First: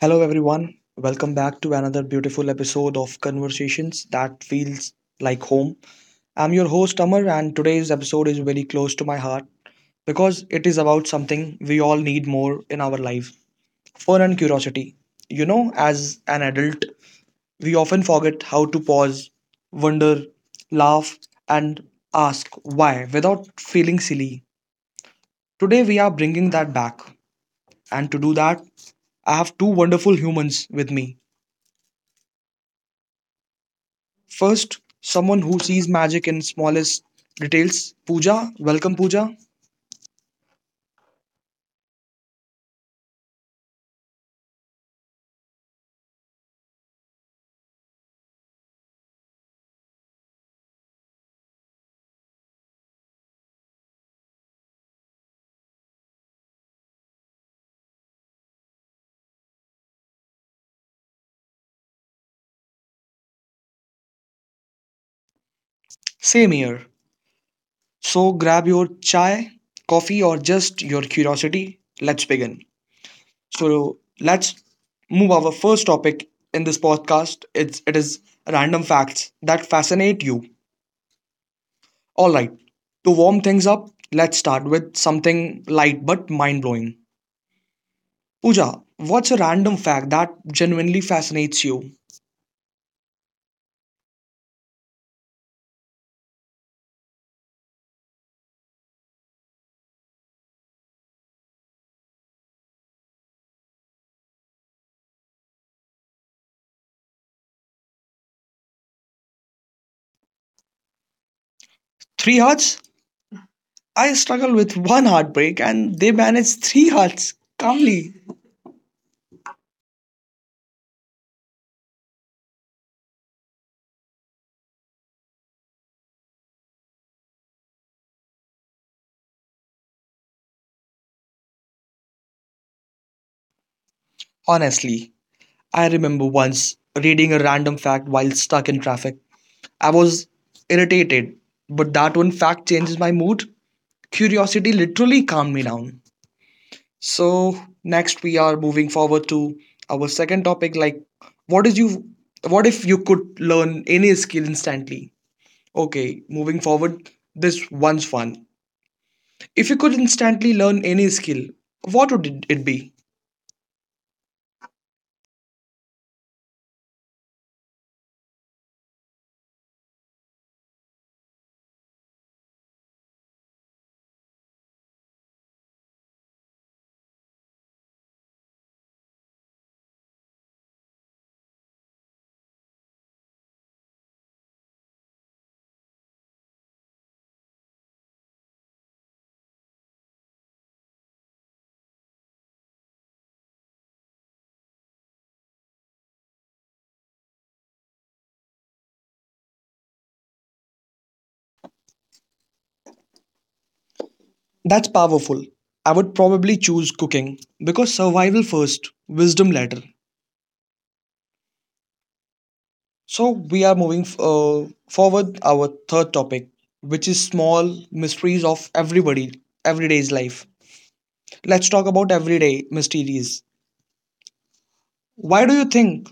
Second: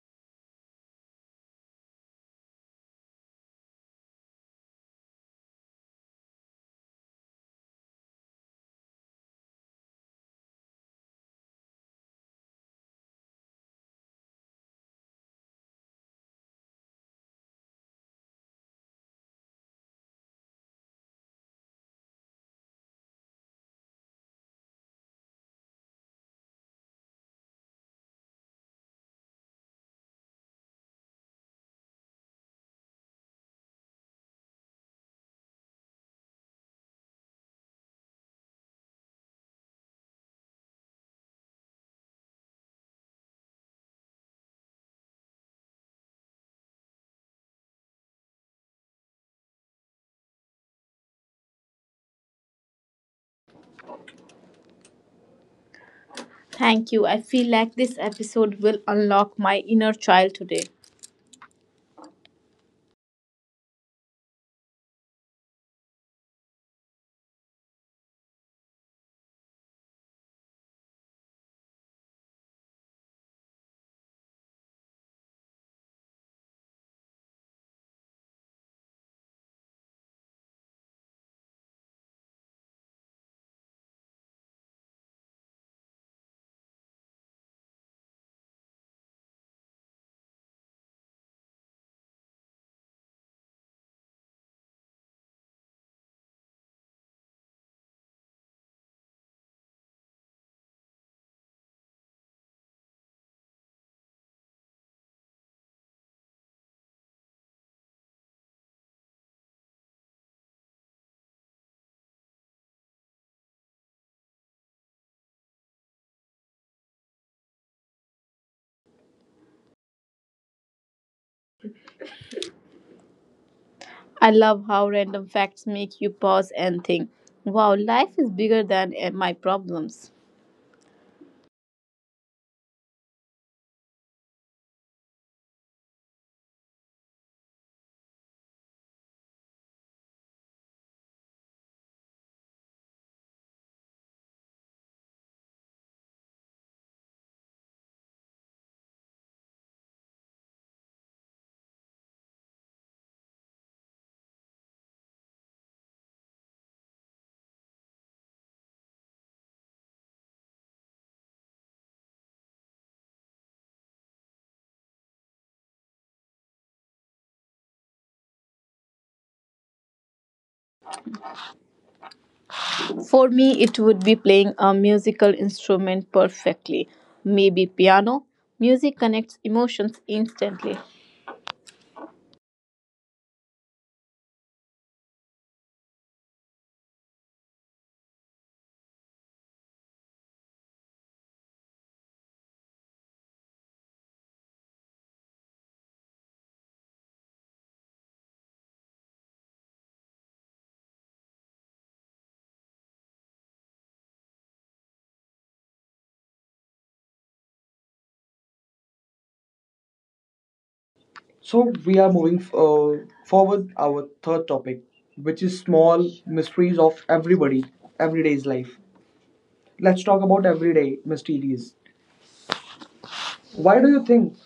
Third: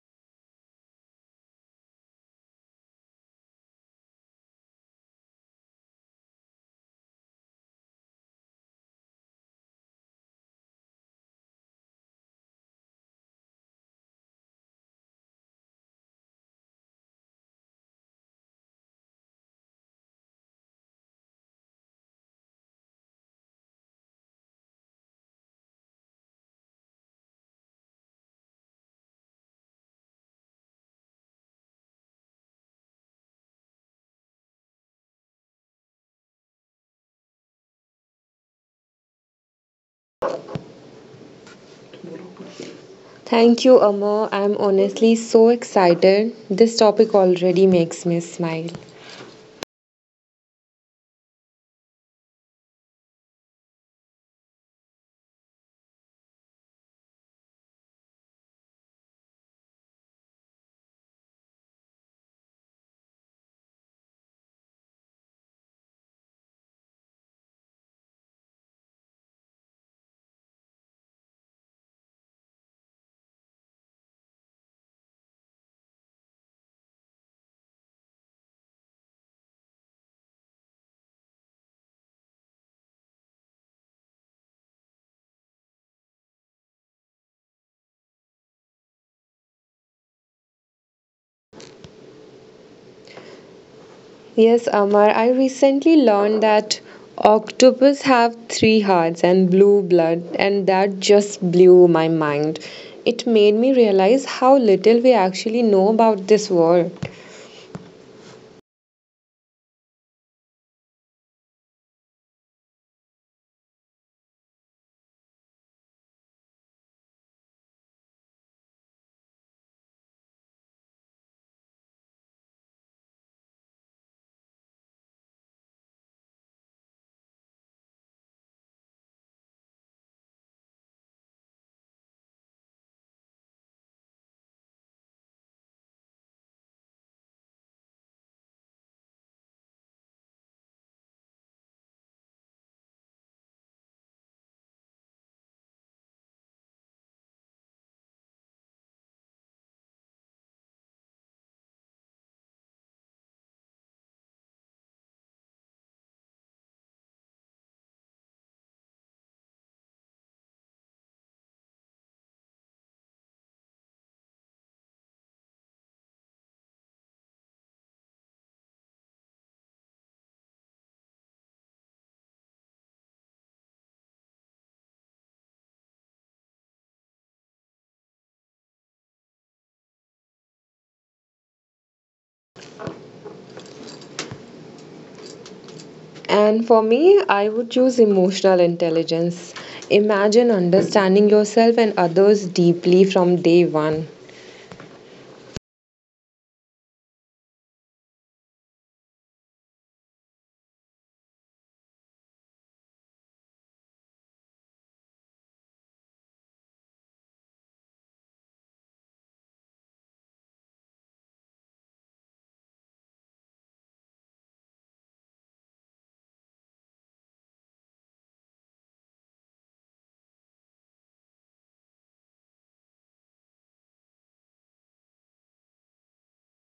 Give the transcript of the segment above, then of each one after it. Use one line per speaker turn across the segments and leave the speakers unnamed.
Hello, everyone. Welcome back to another beautiful episode of Conversations that feels like home. I'm your host, Amar, and today's episode is very close to my heart because it is about something we all need more in our life fun and curiosity. You know, as an adult, we often forget how to pause, wonder, laugh, and ask why without feeling silly. Today, we are bringing that back. And to do that, I have two wonderful humans with me. First, someone who sees magic in smallest details. Pooja, welcome Pooja.
Thank you, Amar. I'm honestly so excited. This topic already makes me smile.
Thank you. I feel like this episode will unlock my inner child today.
Same here. So grab your chai, coffee, or just your curiosity. Let's begin. So let's move our first topic in this podcast. It is random facts that fascinate you. All right. To warm things up, let's start with something light but mind blowing. Pooja, what's a random fact that genuinely fascinates you?
Yes, Amar, I recently learned that octopus have three hearts and blue blood, and that just blew my mind. It made me realize how little we actually know about this world.
Three hearts? I struggled with one heartbreak and they managed three hearts calmly.
I love how random facts make you pause and think, wow, life is bigger than my problems.
Honestly, I remember once reading a random fact while stuck in traffic. I was irritated, but that one fact changes my mood. Curiosity literally calmed me down. So, next we are moving forward to our second topic like what is you what if you could learn any skill instantly? Okay, moving forward, this one's fun. If you could instantly learn any skill, what would it be?
For me, it would be playing a musical instrument perfectly, maybe piano. Music connects emotions instantly.
And for me, I would choose emotional intelligence. Imagine understanding yourself and others deeply from day one.
That's powerful. I would probably choose cooking because survival first, wisdom later.
So we are moving
So we are
forward
moving
our third
forward our
topic,
third topic,
which is
which is small
small
mysteries
mysteries
of
of everybody,
everybody
everyday's
everyday's
life.
life. Let's
Let's
talk
talk
about
about everyday
everyday
mysteries.
mysteries.
Why
Why do
do
you
you think
think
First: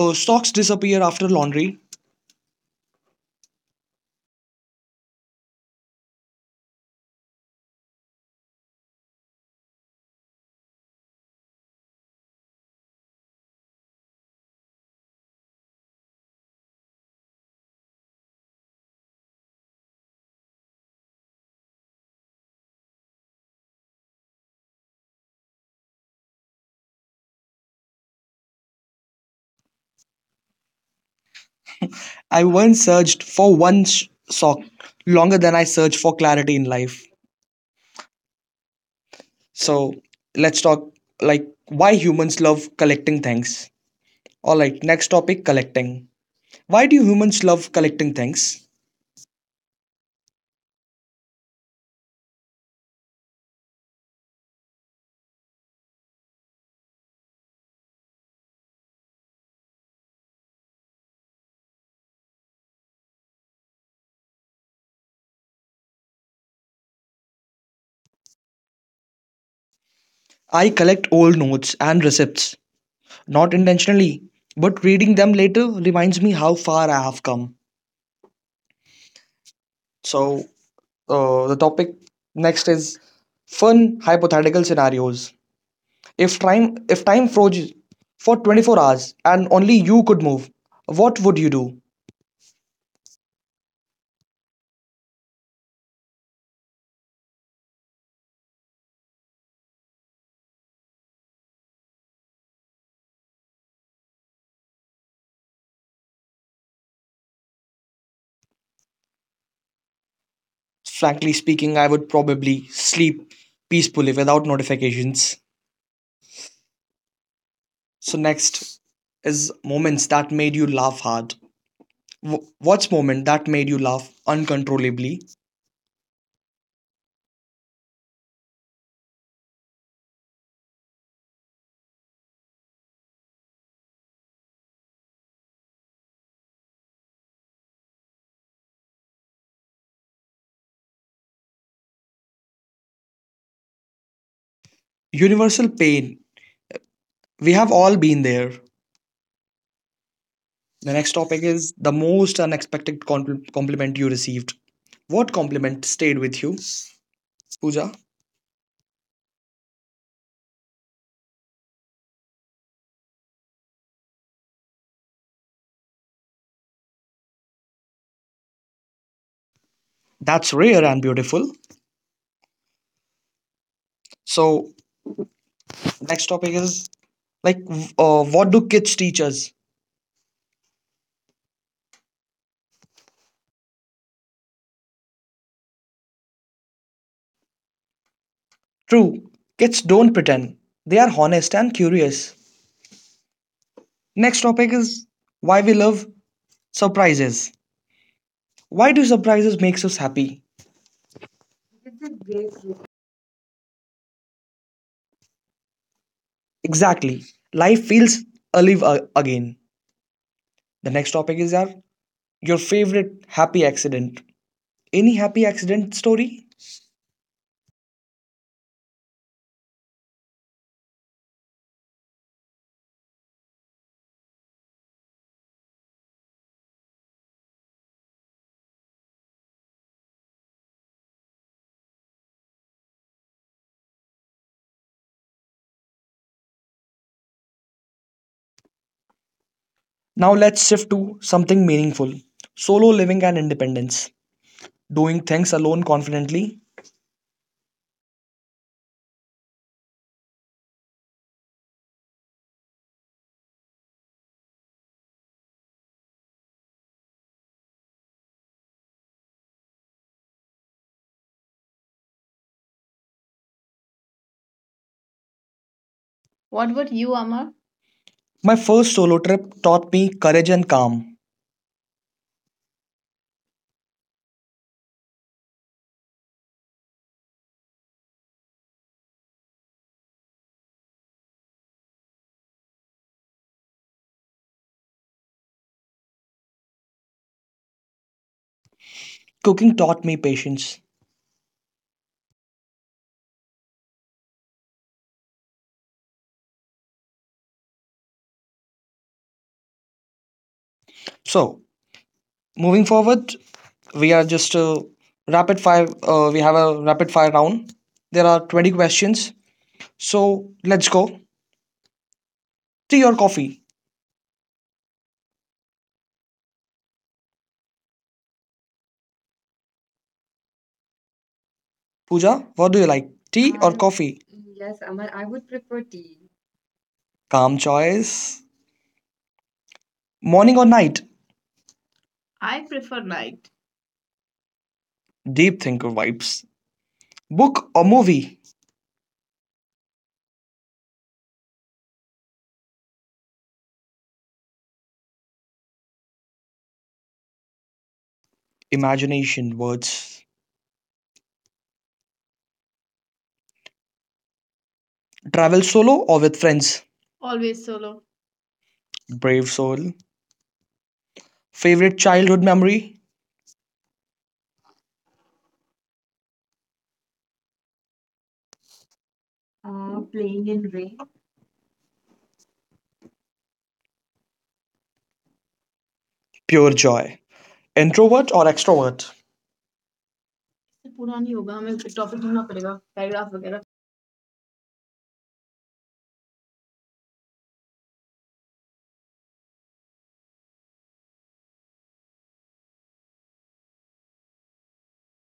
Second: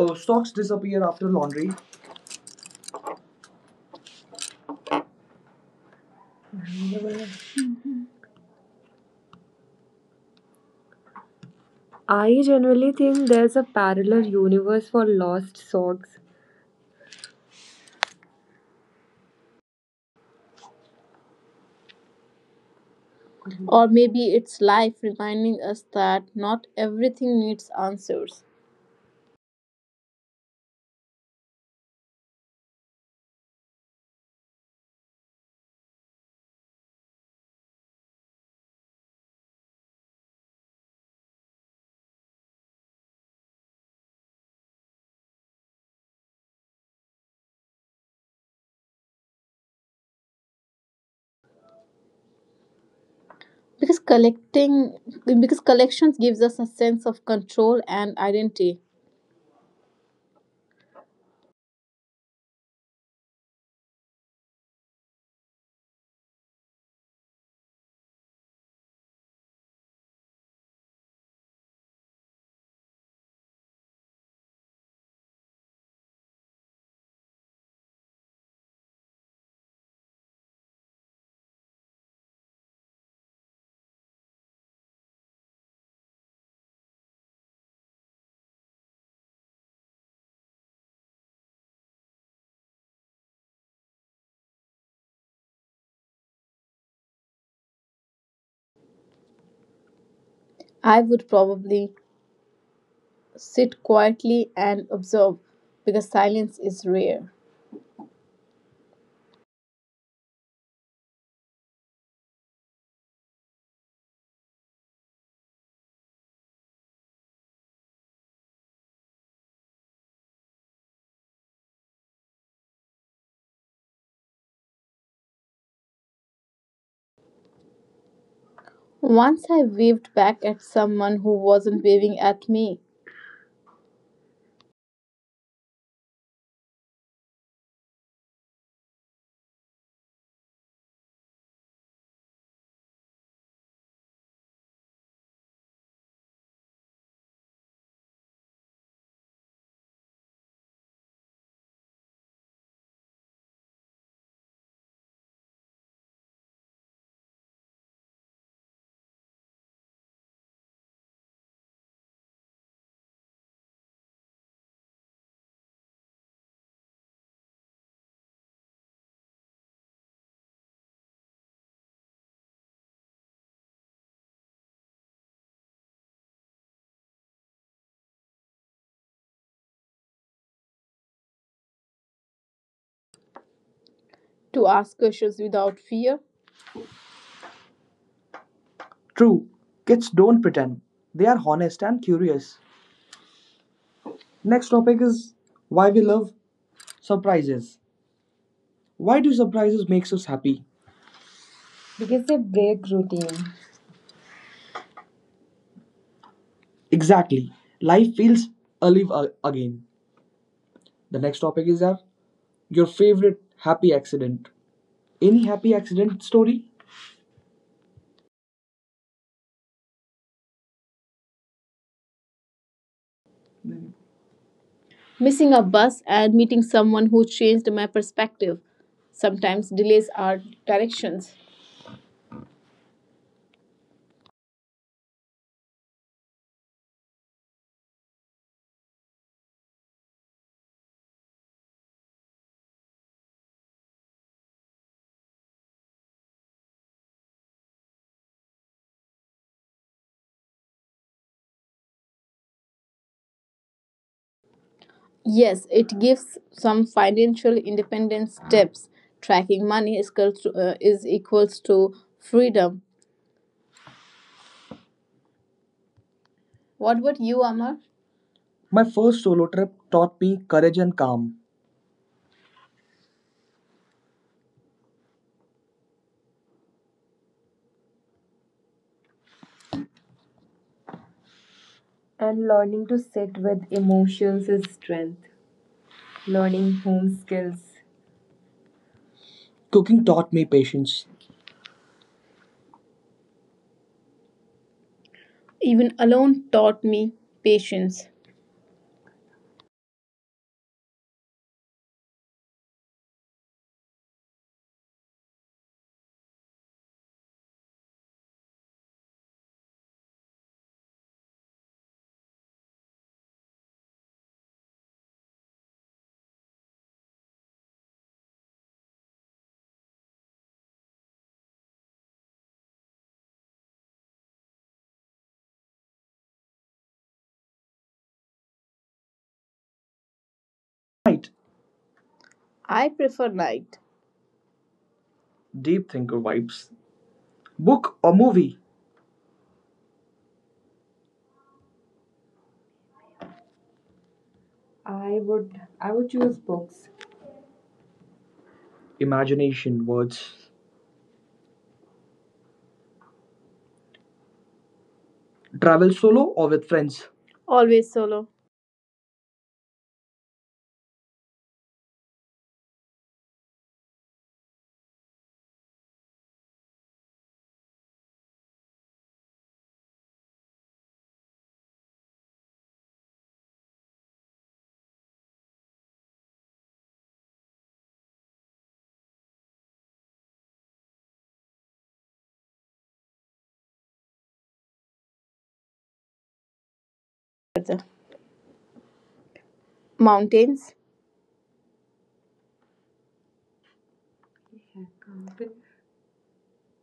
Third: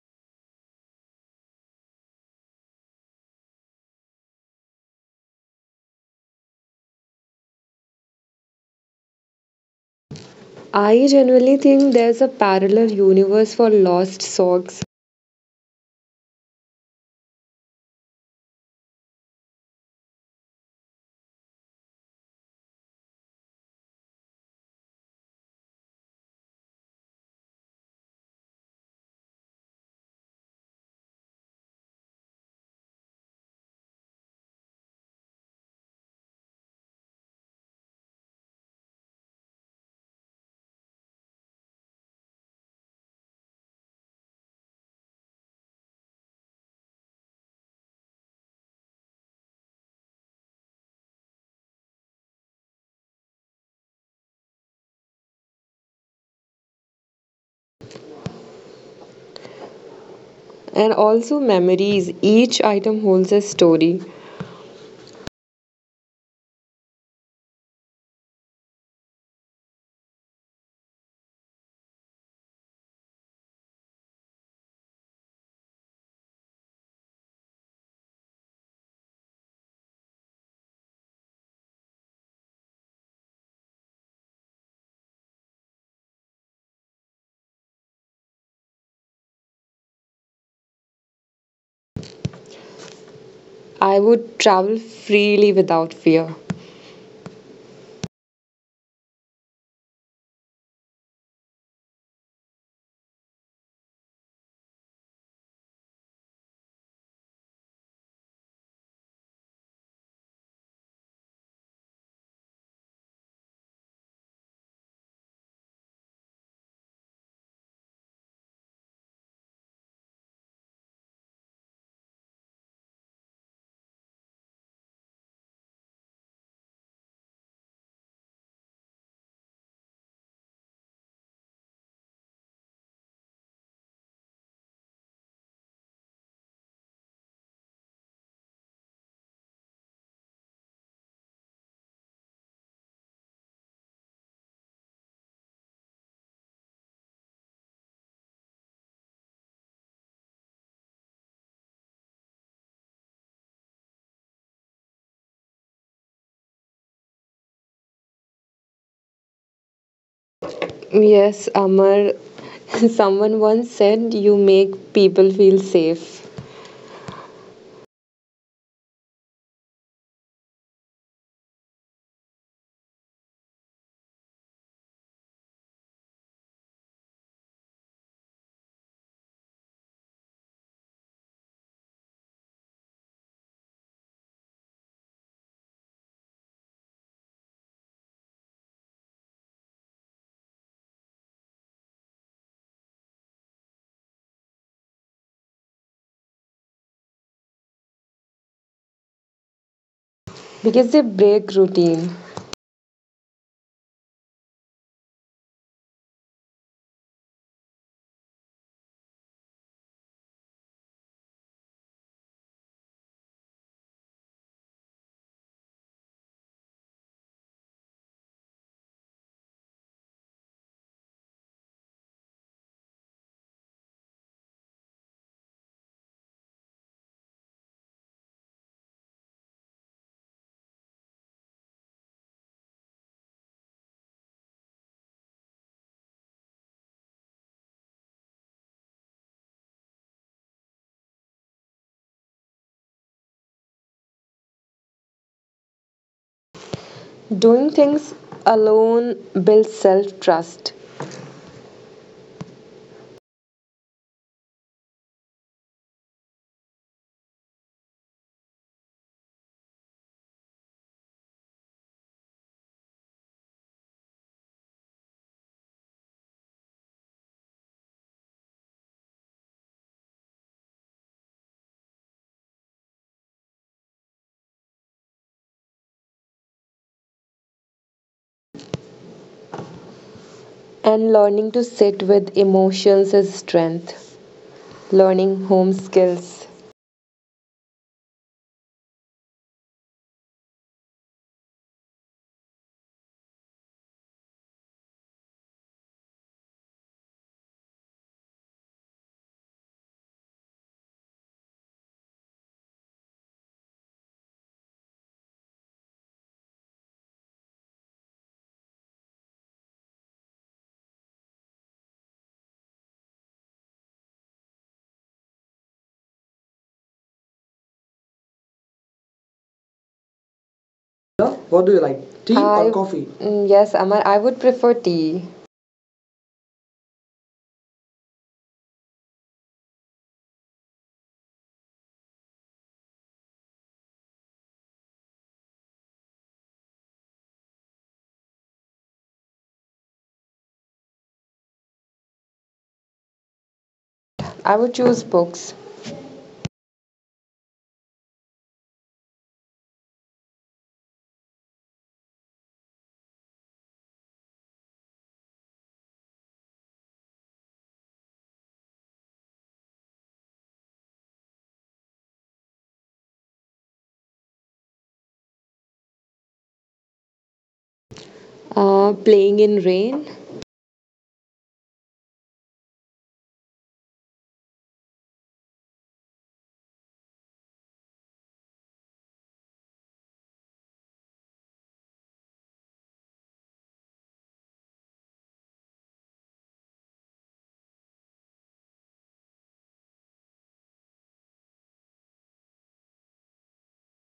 Socks
socks
disappear
disappear
after
after
laundry.
laundry?
I
I
generally
generally think
think there's
there's
a
a
parallel
parallel universe
universe
for
for
lost
lost
socks
socks. Or maybe it's life reminding us that not everything needs answers.
I once searched for one sock longer than I searched for clarity in life. So let's talk like why humans love collecting things. All right, next topic collecting. Why do humans love collecting things?
Because collecting because collections gives us a sense of control and identity.
and also memories. Each item holds a story.
I collect old notes and receipts, not intentionally, but reading them later reminds me how far I have come. So, the topic next is fun hypothetical scenarios. If time froze for 24 hours and only you could move, what would you do?
I would travel freely without fear.
I would probably sit quietly and observe because silence is rare.
Frankly speaking, I would probably sleep peacefully without notifications. So, next is moments that made you laugh hard. What's moment that made you laugh uncontrollably?
Once I waved back at someone who wasn't waving at me
Universal pain. We have all been there. The next topic is the most unexpected compliment you received. What compliment stayed with you, Pooja?
Yes, Amar, someone once said you make people feel safe
That's rare and beautiful. So, next topic is what do kids teach us?
to ask questions without fear. True,
True,
kids
kids
don't
don't
pretend.
pretend.
They
They
are
are
honest
honest
and
and
curious.
curious. Next
Next
topic
topic is
is why
why we
we
love
love surprises.
surprises.
Why
Why
do
do
surprises
surprises
makes
makes
us
us happy?
happy?
because they break
Because they
routine.
break routine. Exactly.
Exactly.
Life
Life feels
feels alive a- again.
again.
The
The next
next
topic
topic
is
is
our
our your
your
favorite
favorite
happy
happy
accident.
accident. Any
Any
happy
happy accident
accident
story?
story?
Missing a bus and meeting someone who changed my perspective. Sometimes delays are directions.
Now let's shift to something meaningful. Solo living and independence. Doing things alone confidently.
Doing things alone builds self trust,
Yes, it gives some financial independence steps. Tracking money is equals to freedom. What
What
about
about
you,
you,
Amar?
Amar?
My
My first
first
solo
solo
trip
trip taught
taught me
me
courage
courage
and
and calm.
calm.
And learning to
and
sit
learning to
with
sit with
emotions is
emotions
strength.
is strength.
Learning home
Learning home
skills.
skills.
Cooking taught me
Cooking
patience.
taught me patience.
Even alone taught me patience.
So moving forward, we are just rapid fire. We have a rapid fire round. There are 20 questions. So let's go. Tea or coffee,
What
Pooja?
do you
What do you
like? Tea
like,
or I
tea
coffee?
or I
Mm,
coffee?
yes, Amar, I would
I
prefer
would prefer
tea.
tea. Calm choice.
Night.
Morning or night?
I prefer night.
I prefer night.
Deep thinker vibes.
Deep thinker
Book or
vibes.
movie?
Book or movie?
I would choose books.
I would choose books.
Imagination words.
Imagination, words.
Travel solo or with
Travel
friends?
solo or with
Always
friends?
solo.
Always solo. Brave soul. Favorite childhood memory? Playing in
Playing in
rain.
rain.
Pure joy, introvert और extrovert पुरानी होगा हमें एक topic देना पड़ेगा paragraph वगैरह.
Mountains.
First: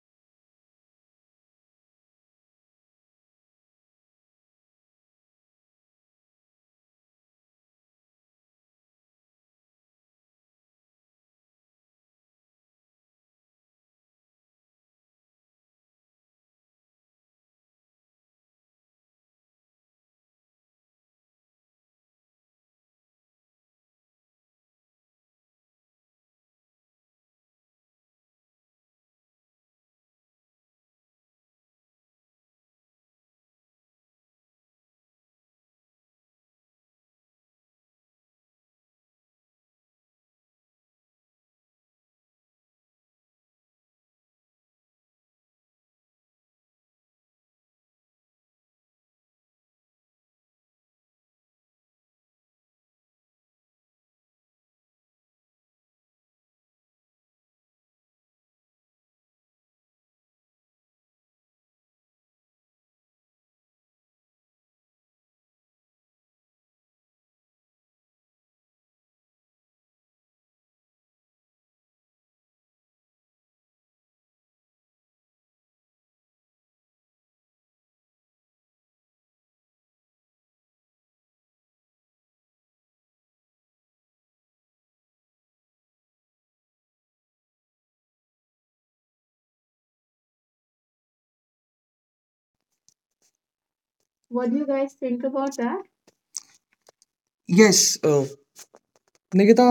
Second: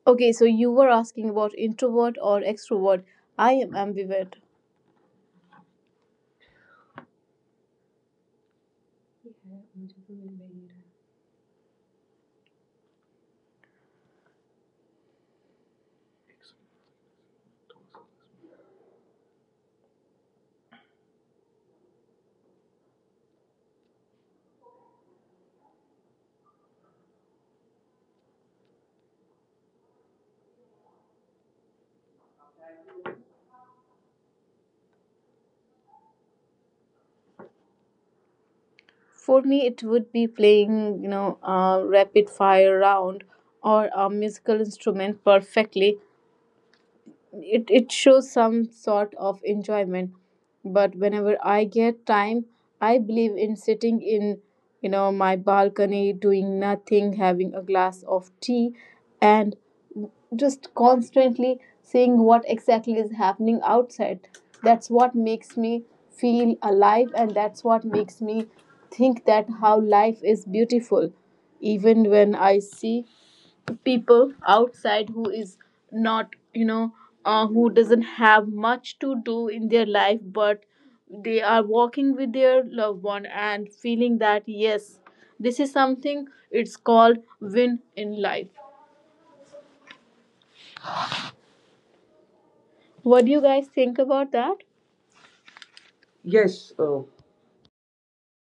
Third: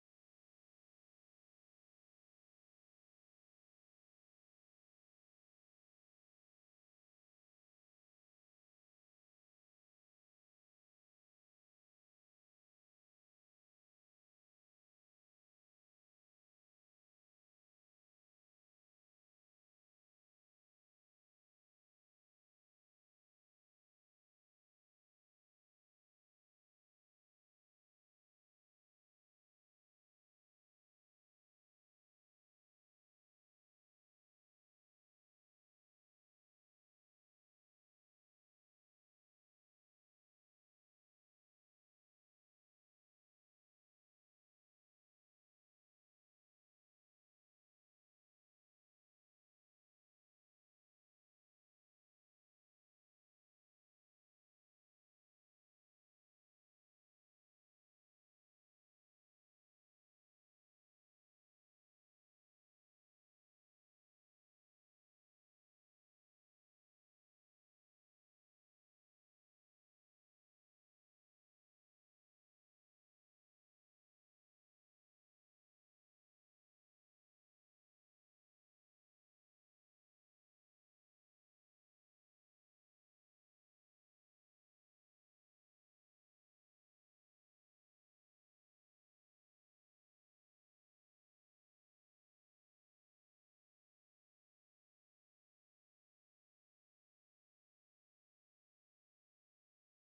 Okay, so you were asking about introvert or extrovert. I am ambivert. For me, it would be playing, you know, a rapid fire round or a musical instrument perfectly, it shows some sort of enjoyment, but whenever I get time, I believe in sitting in, you know, my balcony, doing nothing, having a glass of tea, and just constantly seeing what exactly is happening outside. That's what makes me feel alive, and that's what makes me think that how life is beautiful, even when I see people outside who is not, you know, who doesn't have much to do in their life, but they are walking with their loved one and feeling that, yes, this is something, it's called win in life. What do you
What
guys
do you guys
think
think
about
about
that?
that? Yes,
Yes, uh,
नेकेता.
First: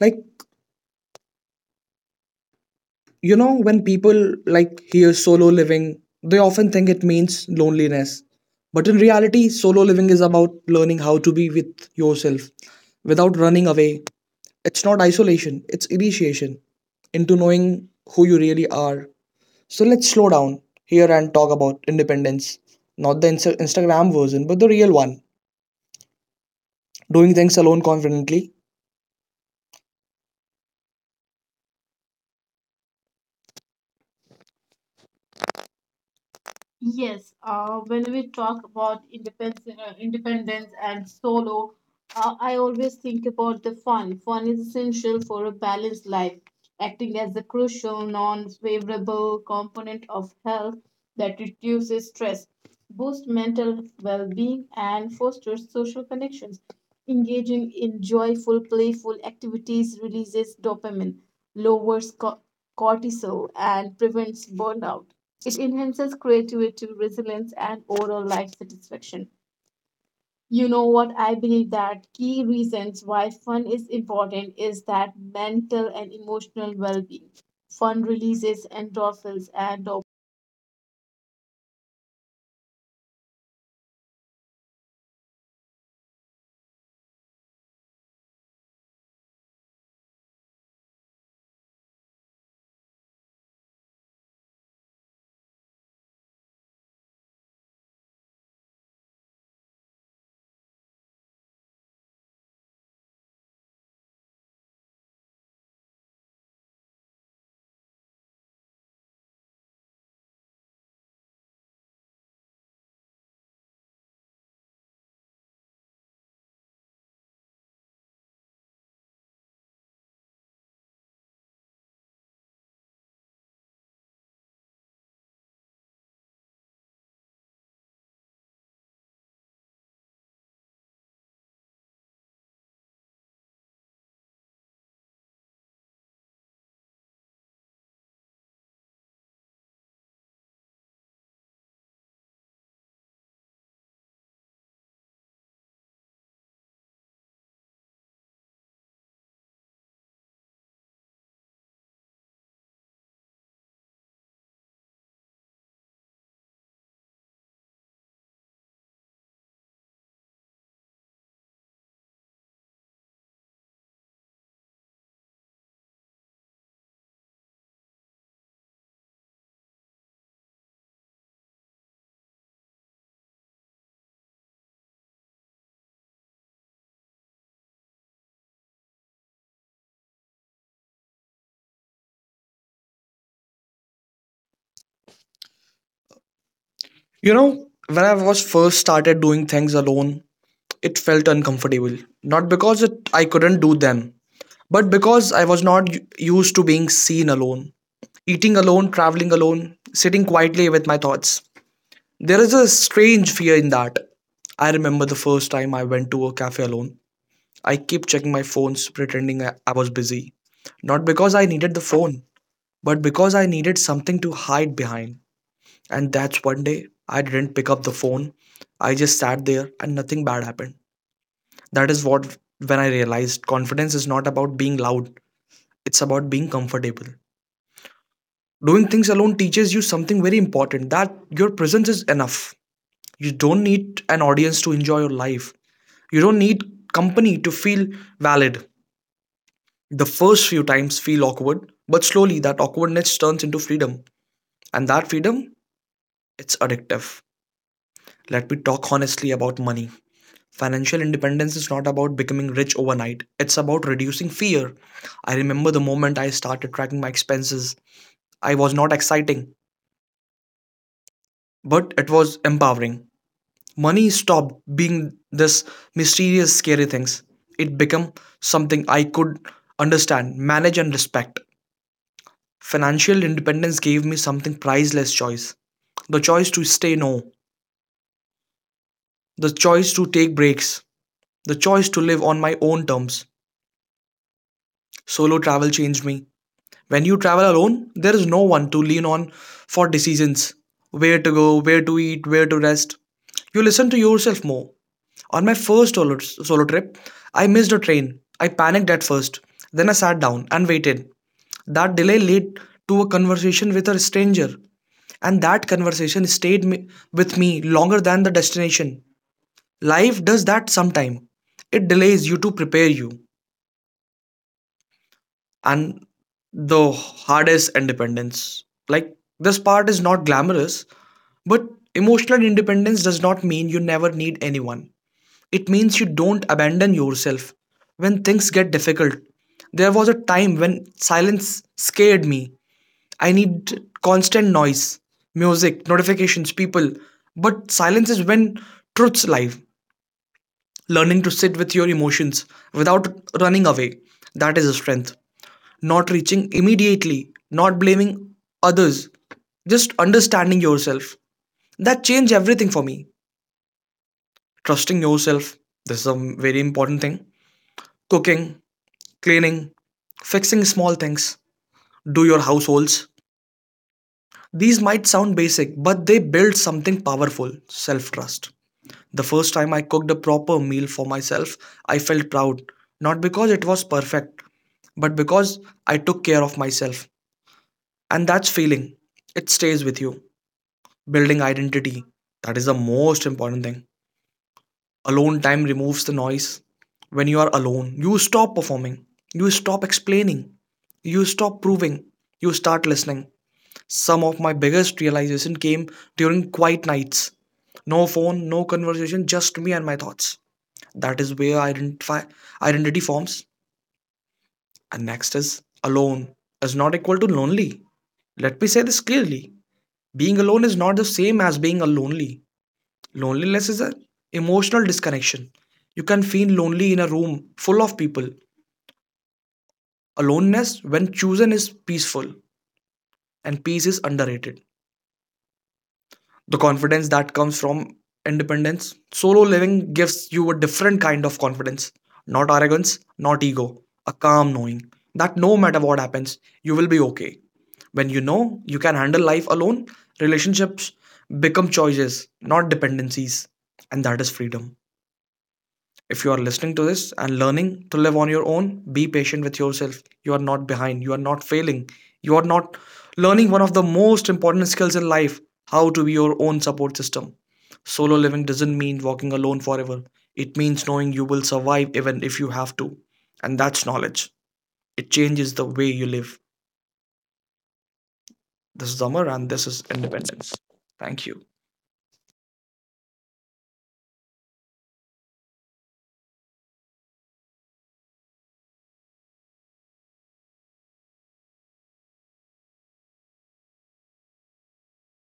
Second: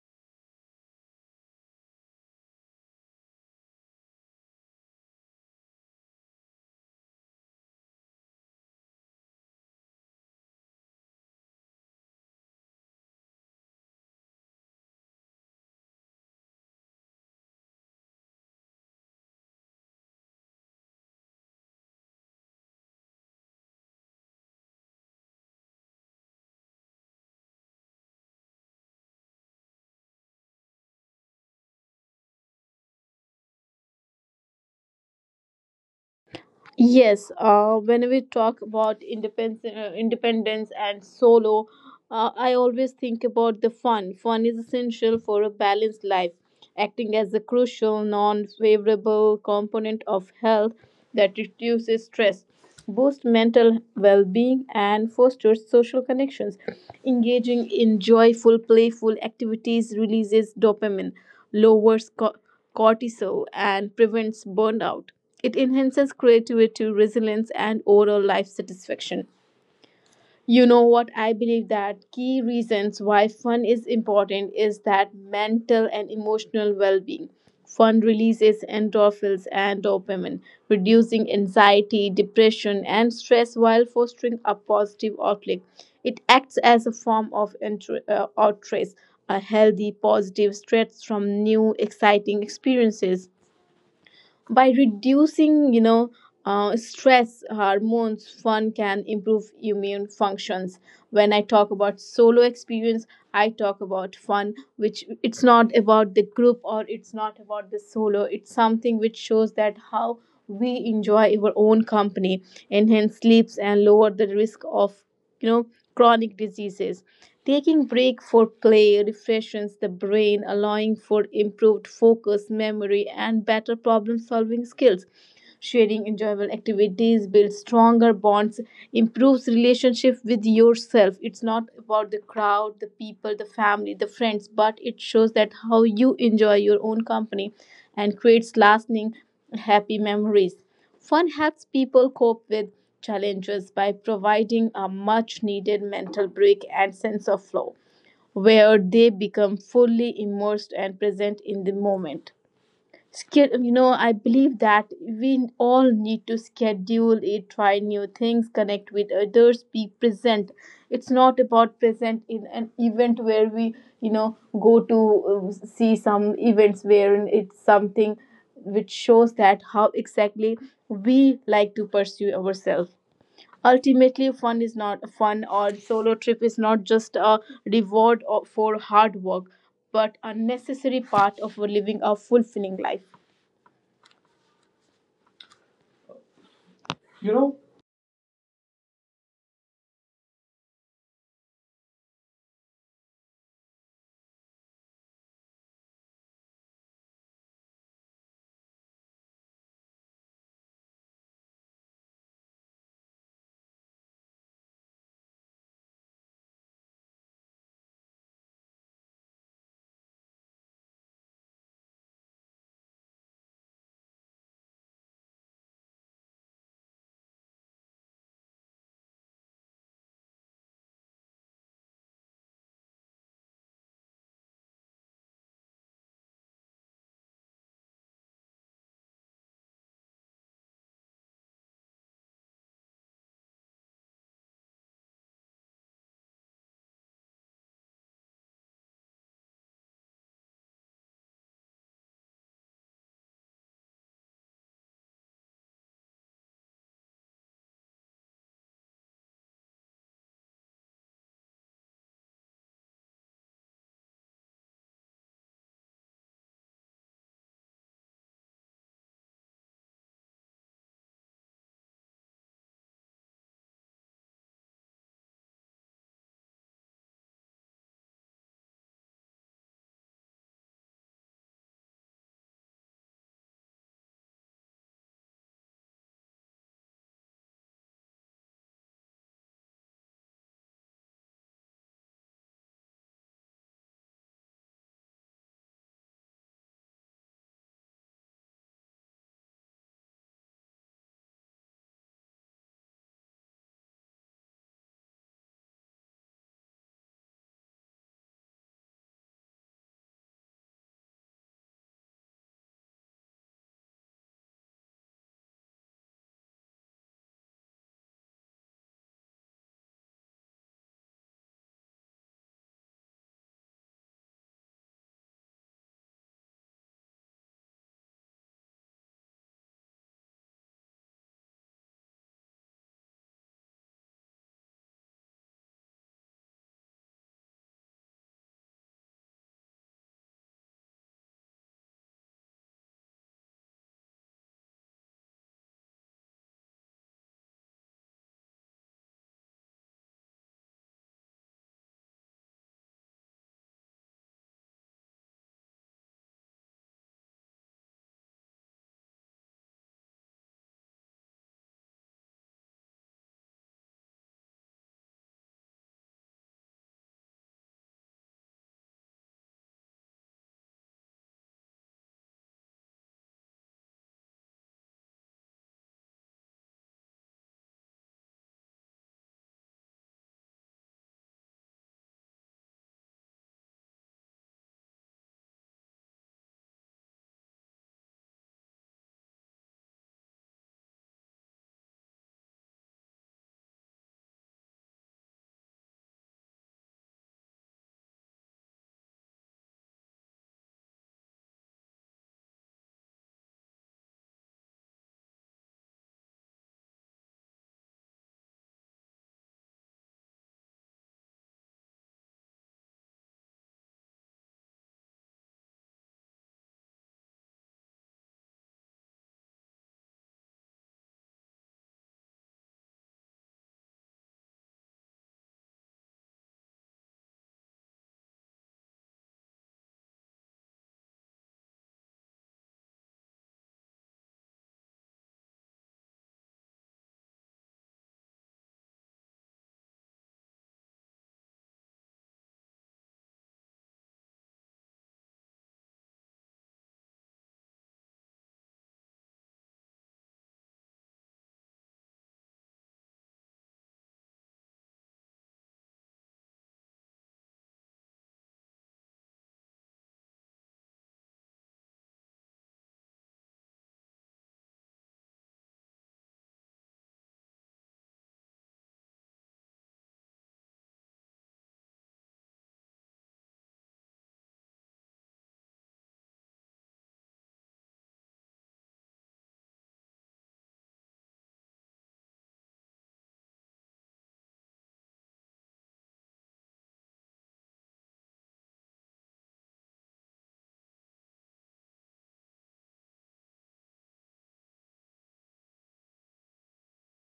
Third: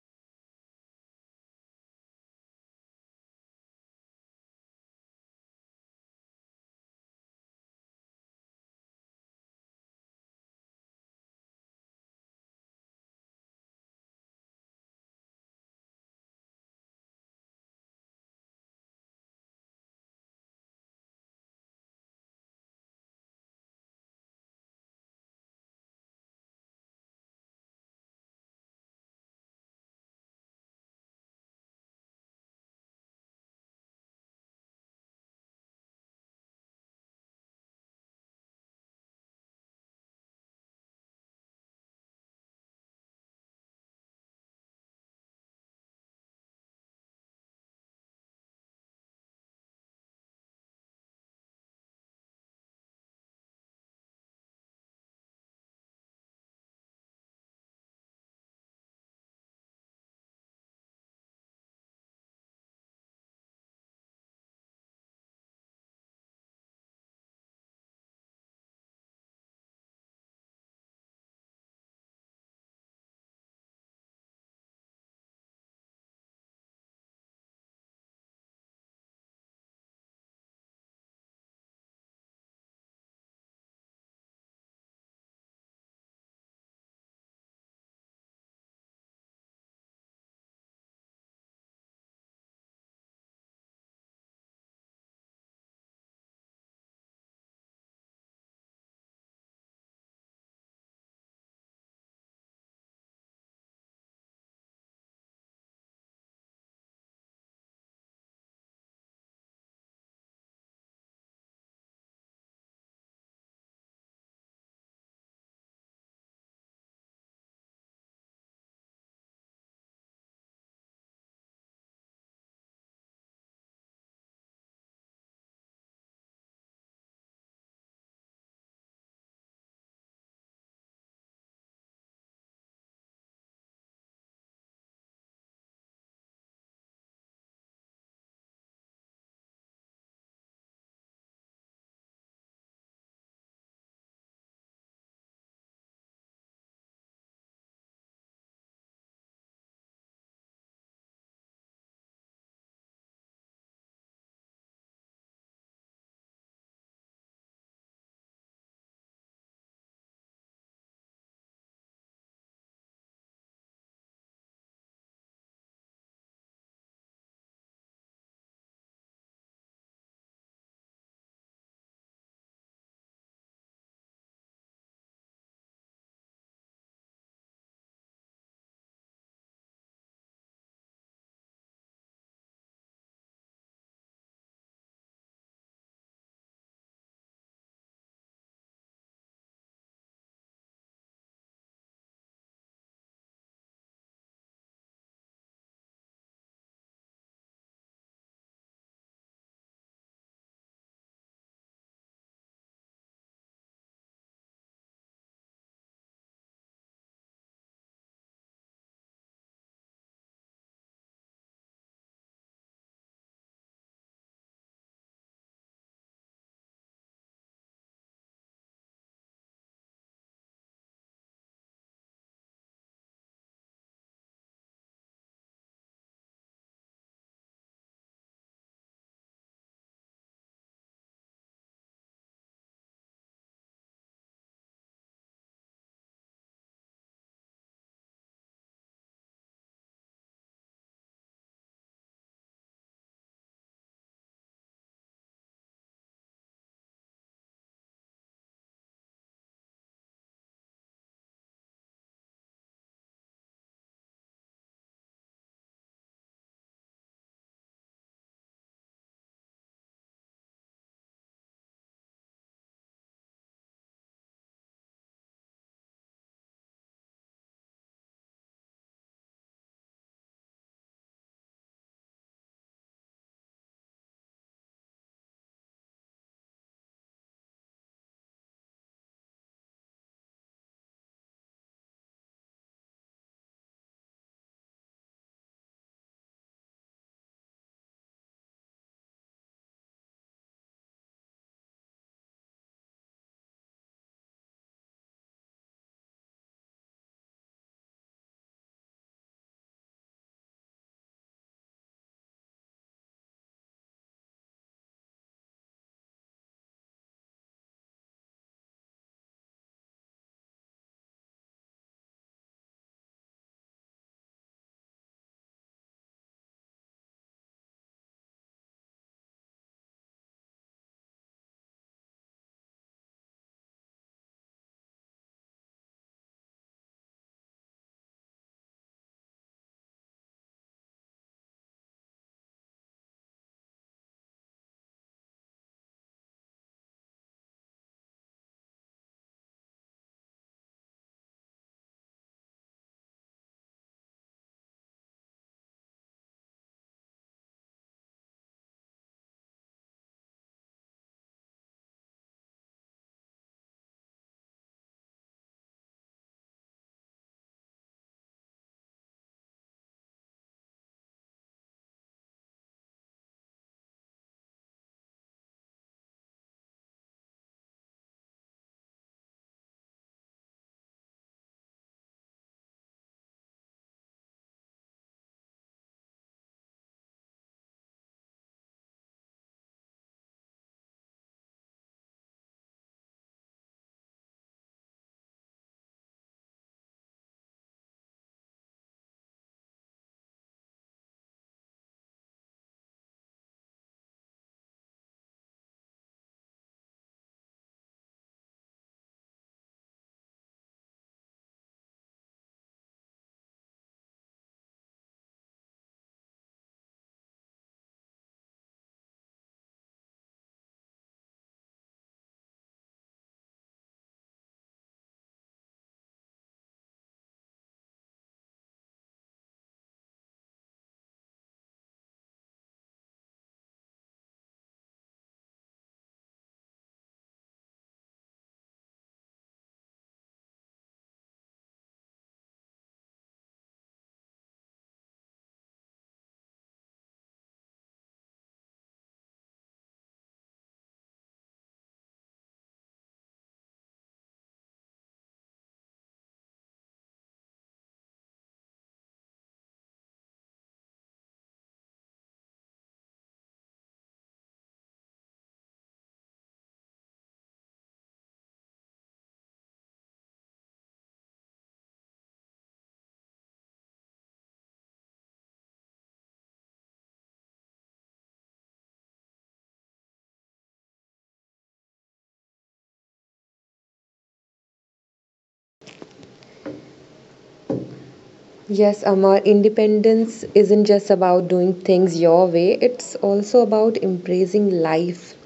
Like, you know when people like hear solo living, they often think it means loneliness, but in reality solo living is about learning how to be with yourself without running away. It's not isolation, it's initiation into knowing who you really are. So let's slow down here and talk about independence, not the Instagram version, but the real one. Doing things alone confidently.
Yes, when we talk about
Yes,
independence, uh,
when we talk
independence and
about
solo,
independence, uh,
uh, I
independence
always
and
think about the
solo,
fun. Fun is
I always
essential
think
for a
about the
balanced
fun.
life,
Fun is
acting
essential
as a
for a
crucial,
balanced
non
life, acting
favorable
as a
component
crucial,
of health that
non-favorable
reduces
component
stress,
of health
boosts
that
mental
reduces
well
stress,
being, and
boosts
fosters
mental
social
well-being,
connections.
and fosters
Engaging
social
in
connections.
joyful, playful
Engaging in
activities
joyful,
releases
playful
dopamine,
activities
lowers
releases dopamine,
cortisol,
lowers
and prevents burnout.
cortisol,
It
and
enhances
prevents burnout.
creativity,
It
resilience,
enhances
and overall life
creativity, resilience,
satisfaction.
and overall life
You know
satisfaction.
what, I believe that
You
key
know what? I
reasons why
believe
fun
that
is
key
important
reasons
is
why
that
fun is
mental and
important is
emotional
that
well-being.
mental and
Fun
emotional
releases
well being.
endorphins
Fun
and
releases
dopamine,
endorphins
reducing
and dopamine.
anxiety, depression, and stress while fostering a positive outlook. It acts as a form of outrage, a healthy positive stress from new exciting experiences. By reducing, you know, stress hormones, fun can improve immune functions. When I talk about solo experience, I talk about fun, which it's not about the group or it's not about the solo. It's something which shows that how we enjoy our own company, enhance sleeps, and lower the risk of, you know, chronic diseases. Taking break for play refreshes the brain, allowing for improved focus, memory, and better problem solving skills. Sharing enjoyable activities builds stronger bonds, improves relationship with yourself. It's not about the crowd, the people, the family, the friends, but it shows that how you enjoy your own company and creates lasting happy memories. Fun helps people cope with challenges by providing a much needed mental break and sense of flow, where they become fully immersed and present in the moment. You know, I believe that we all need to schedule it, try new things, connect with others, be present. It's not about present in an event where we, you know, go to, see some events, where it's something which shows that how exactly we like to pursue ourselves. Ultimately, fun is not fun or solo trip is not just a reward for hard work, but a necessary part of living a fulfilling life. You know,
You know, when I was first started doing things alone, it felt uncomfortable. Not because it, I couldn't do them, but because I was not used to being seen alone, eating alone, traveling alone, sitting quietly with my thoughts. There is a strange fear in that. I remember the first time I went to a cafe alone. I kept checking my phones, pretending I was busy. Not because I needed the phone, but because I needed something to hide behind. And that's one day I didn't pick up the phone. I just sat there and nothing bad happened. That is what when I realized confidence is not about being loud, it's about being comfortable. Doing things alone teaches you something very important that your presence is enough. You don't need an audience to enjoy your life. You don't need company to feel valid. The first few times feel awkward, but slowly that awkwardness turns into freedom. And that freedom, it's addictive. Let me talk honestly about money. Financial independence is not about becoming rich overnight, it's about reducing fear. I remember the moment I started tracking my expenses. I was not exciting, but it was empowering. Money stopped being this mysterious, scary things. It became something I could understand, manage, and respect. Financial independence gave me something priceless choice. The choice to stay no, the choice to take breaks, the choice to live on my own terms. Solo travel changed me. When you travel alone, there is no one to lean on for decisions where to go, where to eat, where to rest. You listen to yourself more. On my solo trip, I missed a train. I panicked at first. Then I sat down and waited. That delay led to a conversation with a stranger. And that conversation with me longer than the destination. Life does that sometime. It delays you to prepare you. And the hardest independence. Like, this part is not glamorous, but emotional independence does not mean you never need anyone. It means you don't abandon yourself when things get difficult. There was a time when silence scared me, I need constant noise, music, notifications, people. But silence is when truth's live. Learning to sit with your emotions without running away. That is a strength. Not reaching immediately, not blaming others, just understanding yourself. That changed everything for me. Trusting yourself. This is a very important thing. Cooking, cleaning, fixing small things. Do your households. These might sound basic, but they build something powerful self trust. The first time I cooked a proper meal for myself, I felt proud, not because it was perfect, but because I took care of myself. And that's feeling. It stays with you. Building identity. That is the most important thing. Alone time removes the noise. When you are alone, you stop performing, you stop explaining, you stop proving, you start listening. Some of my biggest realization came during quiet nights. No phone, no conversation, just me and my thoughts. That is where identify identity forms. And next is alone is not equal to lonely. Let me say this clearly. Being alone is not the same as being a lonely. Loneliness is an emotional disconnection. You can feel lonely in a room full of people. Aloneness, when chosen, is peaceful, and peace is underrated. The confidence that comes from independence. Solo living gives you a different kind of confidence, not arrogance, not ego, a calm knowing that no matter what happens, you will be okay. When you know you can handle life alone, relationships become choices, not dependencies, and that is freedom. If you are listening to this and learning to live on your own, be patient with yourself. You are not behind. You are not failing. You are not learning one of the most important skills in life how to be your own support system. Solo living doesn't mean walking alone forever, it means knowing you will survive even if you have to. And that's knowledge. It changes the way you live. This is Amar, and this is independence. Thank you.
Yes, Amar, independence isn't just about doing things your way, it's also about embracing life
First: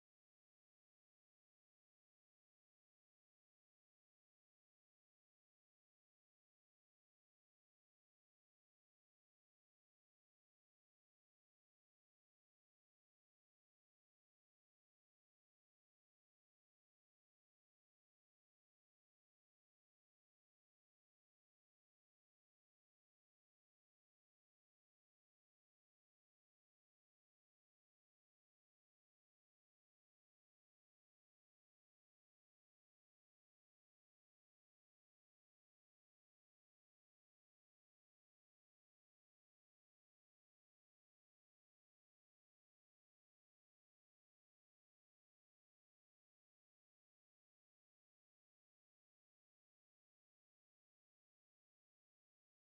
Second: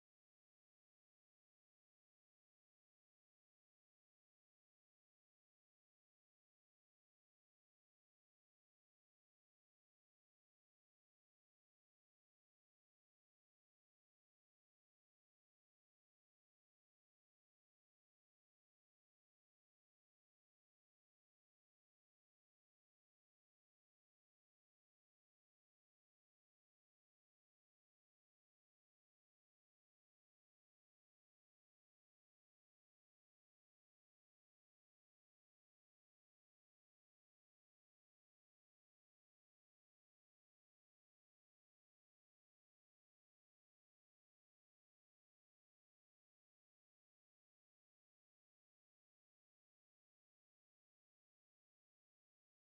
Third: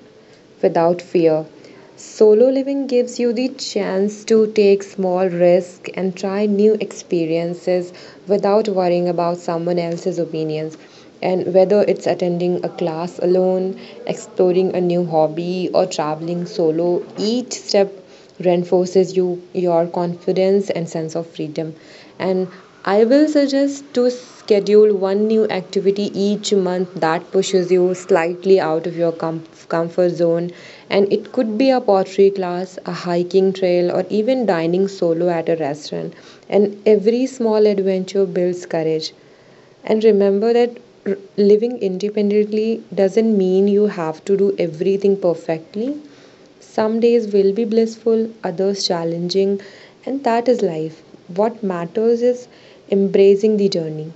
without fear. Solo living gives you the chance to take small risks and try new experiences without worrying about someone else's opinions. And whether it's attending a class alone, exploring a new hobby, or traveling solo, each step reinforces your confidence and sense of freedom. And I will suggest to schedule one new activity each month that pushes you slightly out of your comfort zone. And it could be a pottery class, a hiking trail, or even dining solo at a restaurant. And every small adventure builds courage. And remember that, r- living independently doesn't mean you have to do everything perfectly. Some days will be blissful, others challenging, and that is life. What matters is embracing the journey,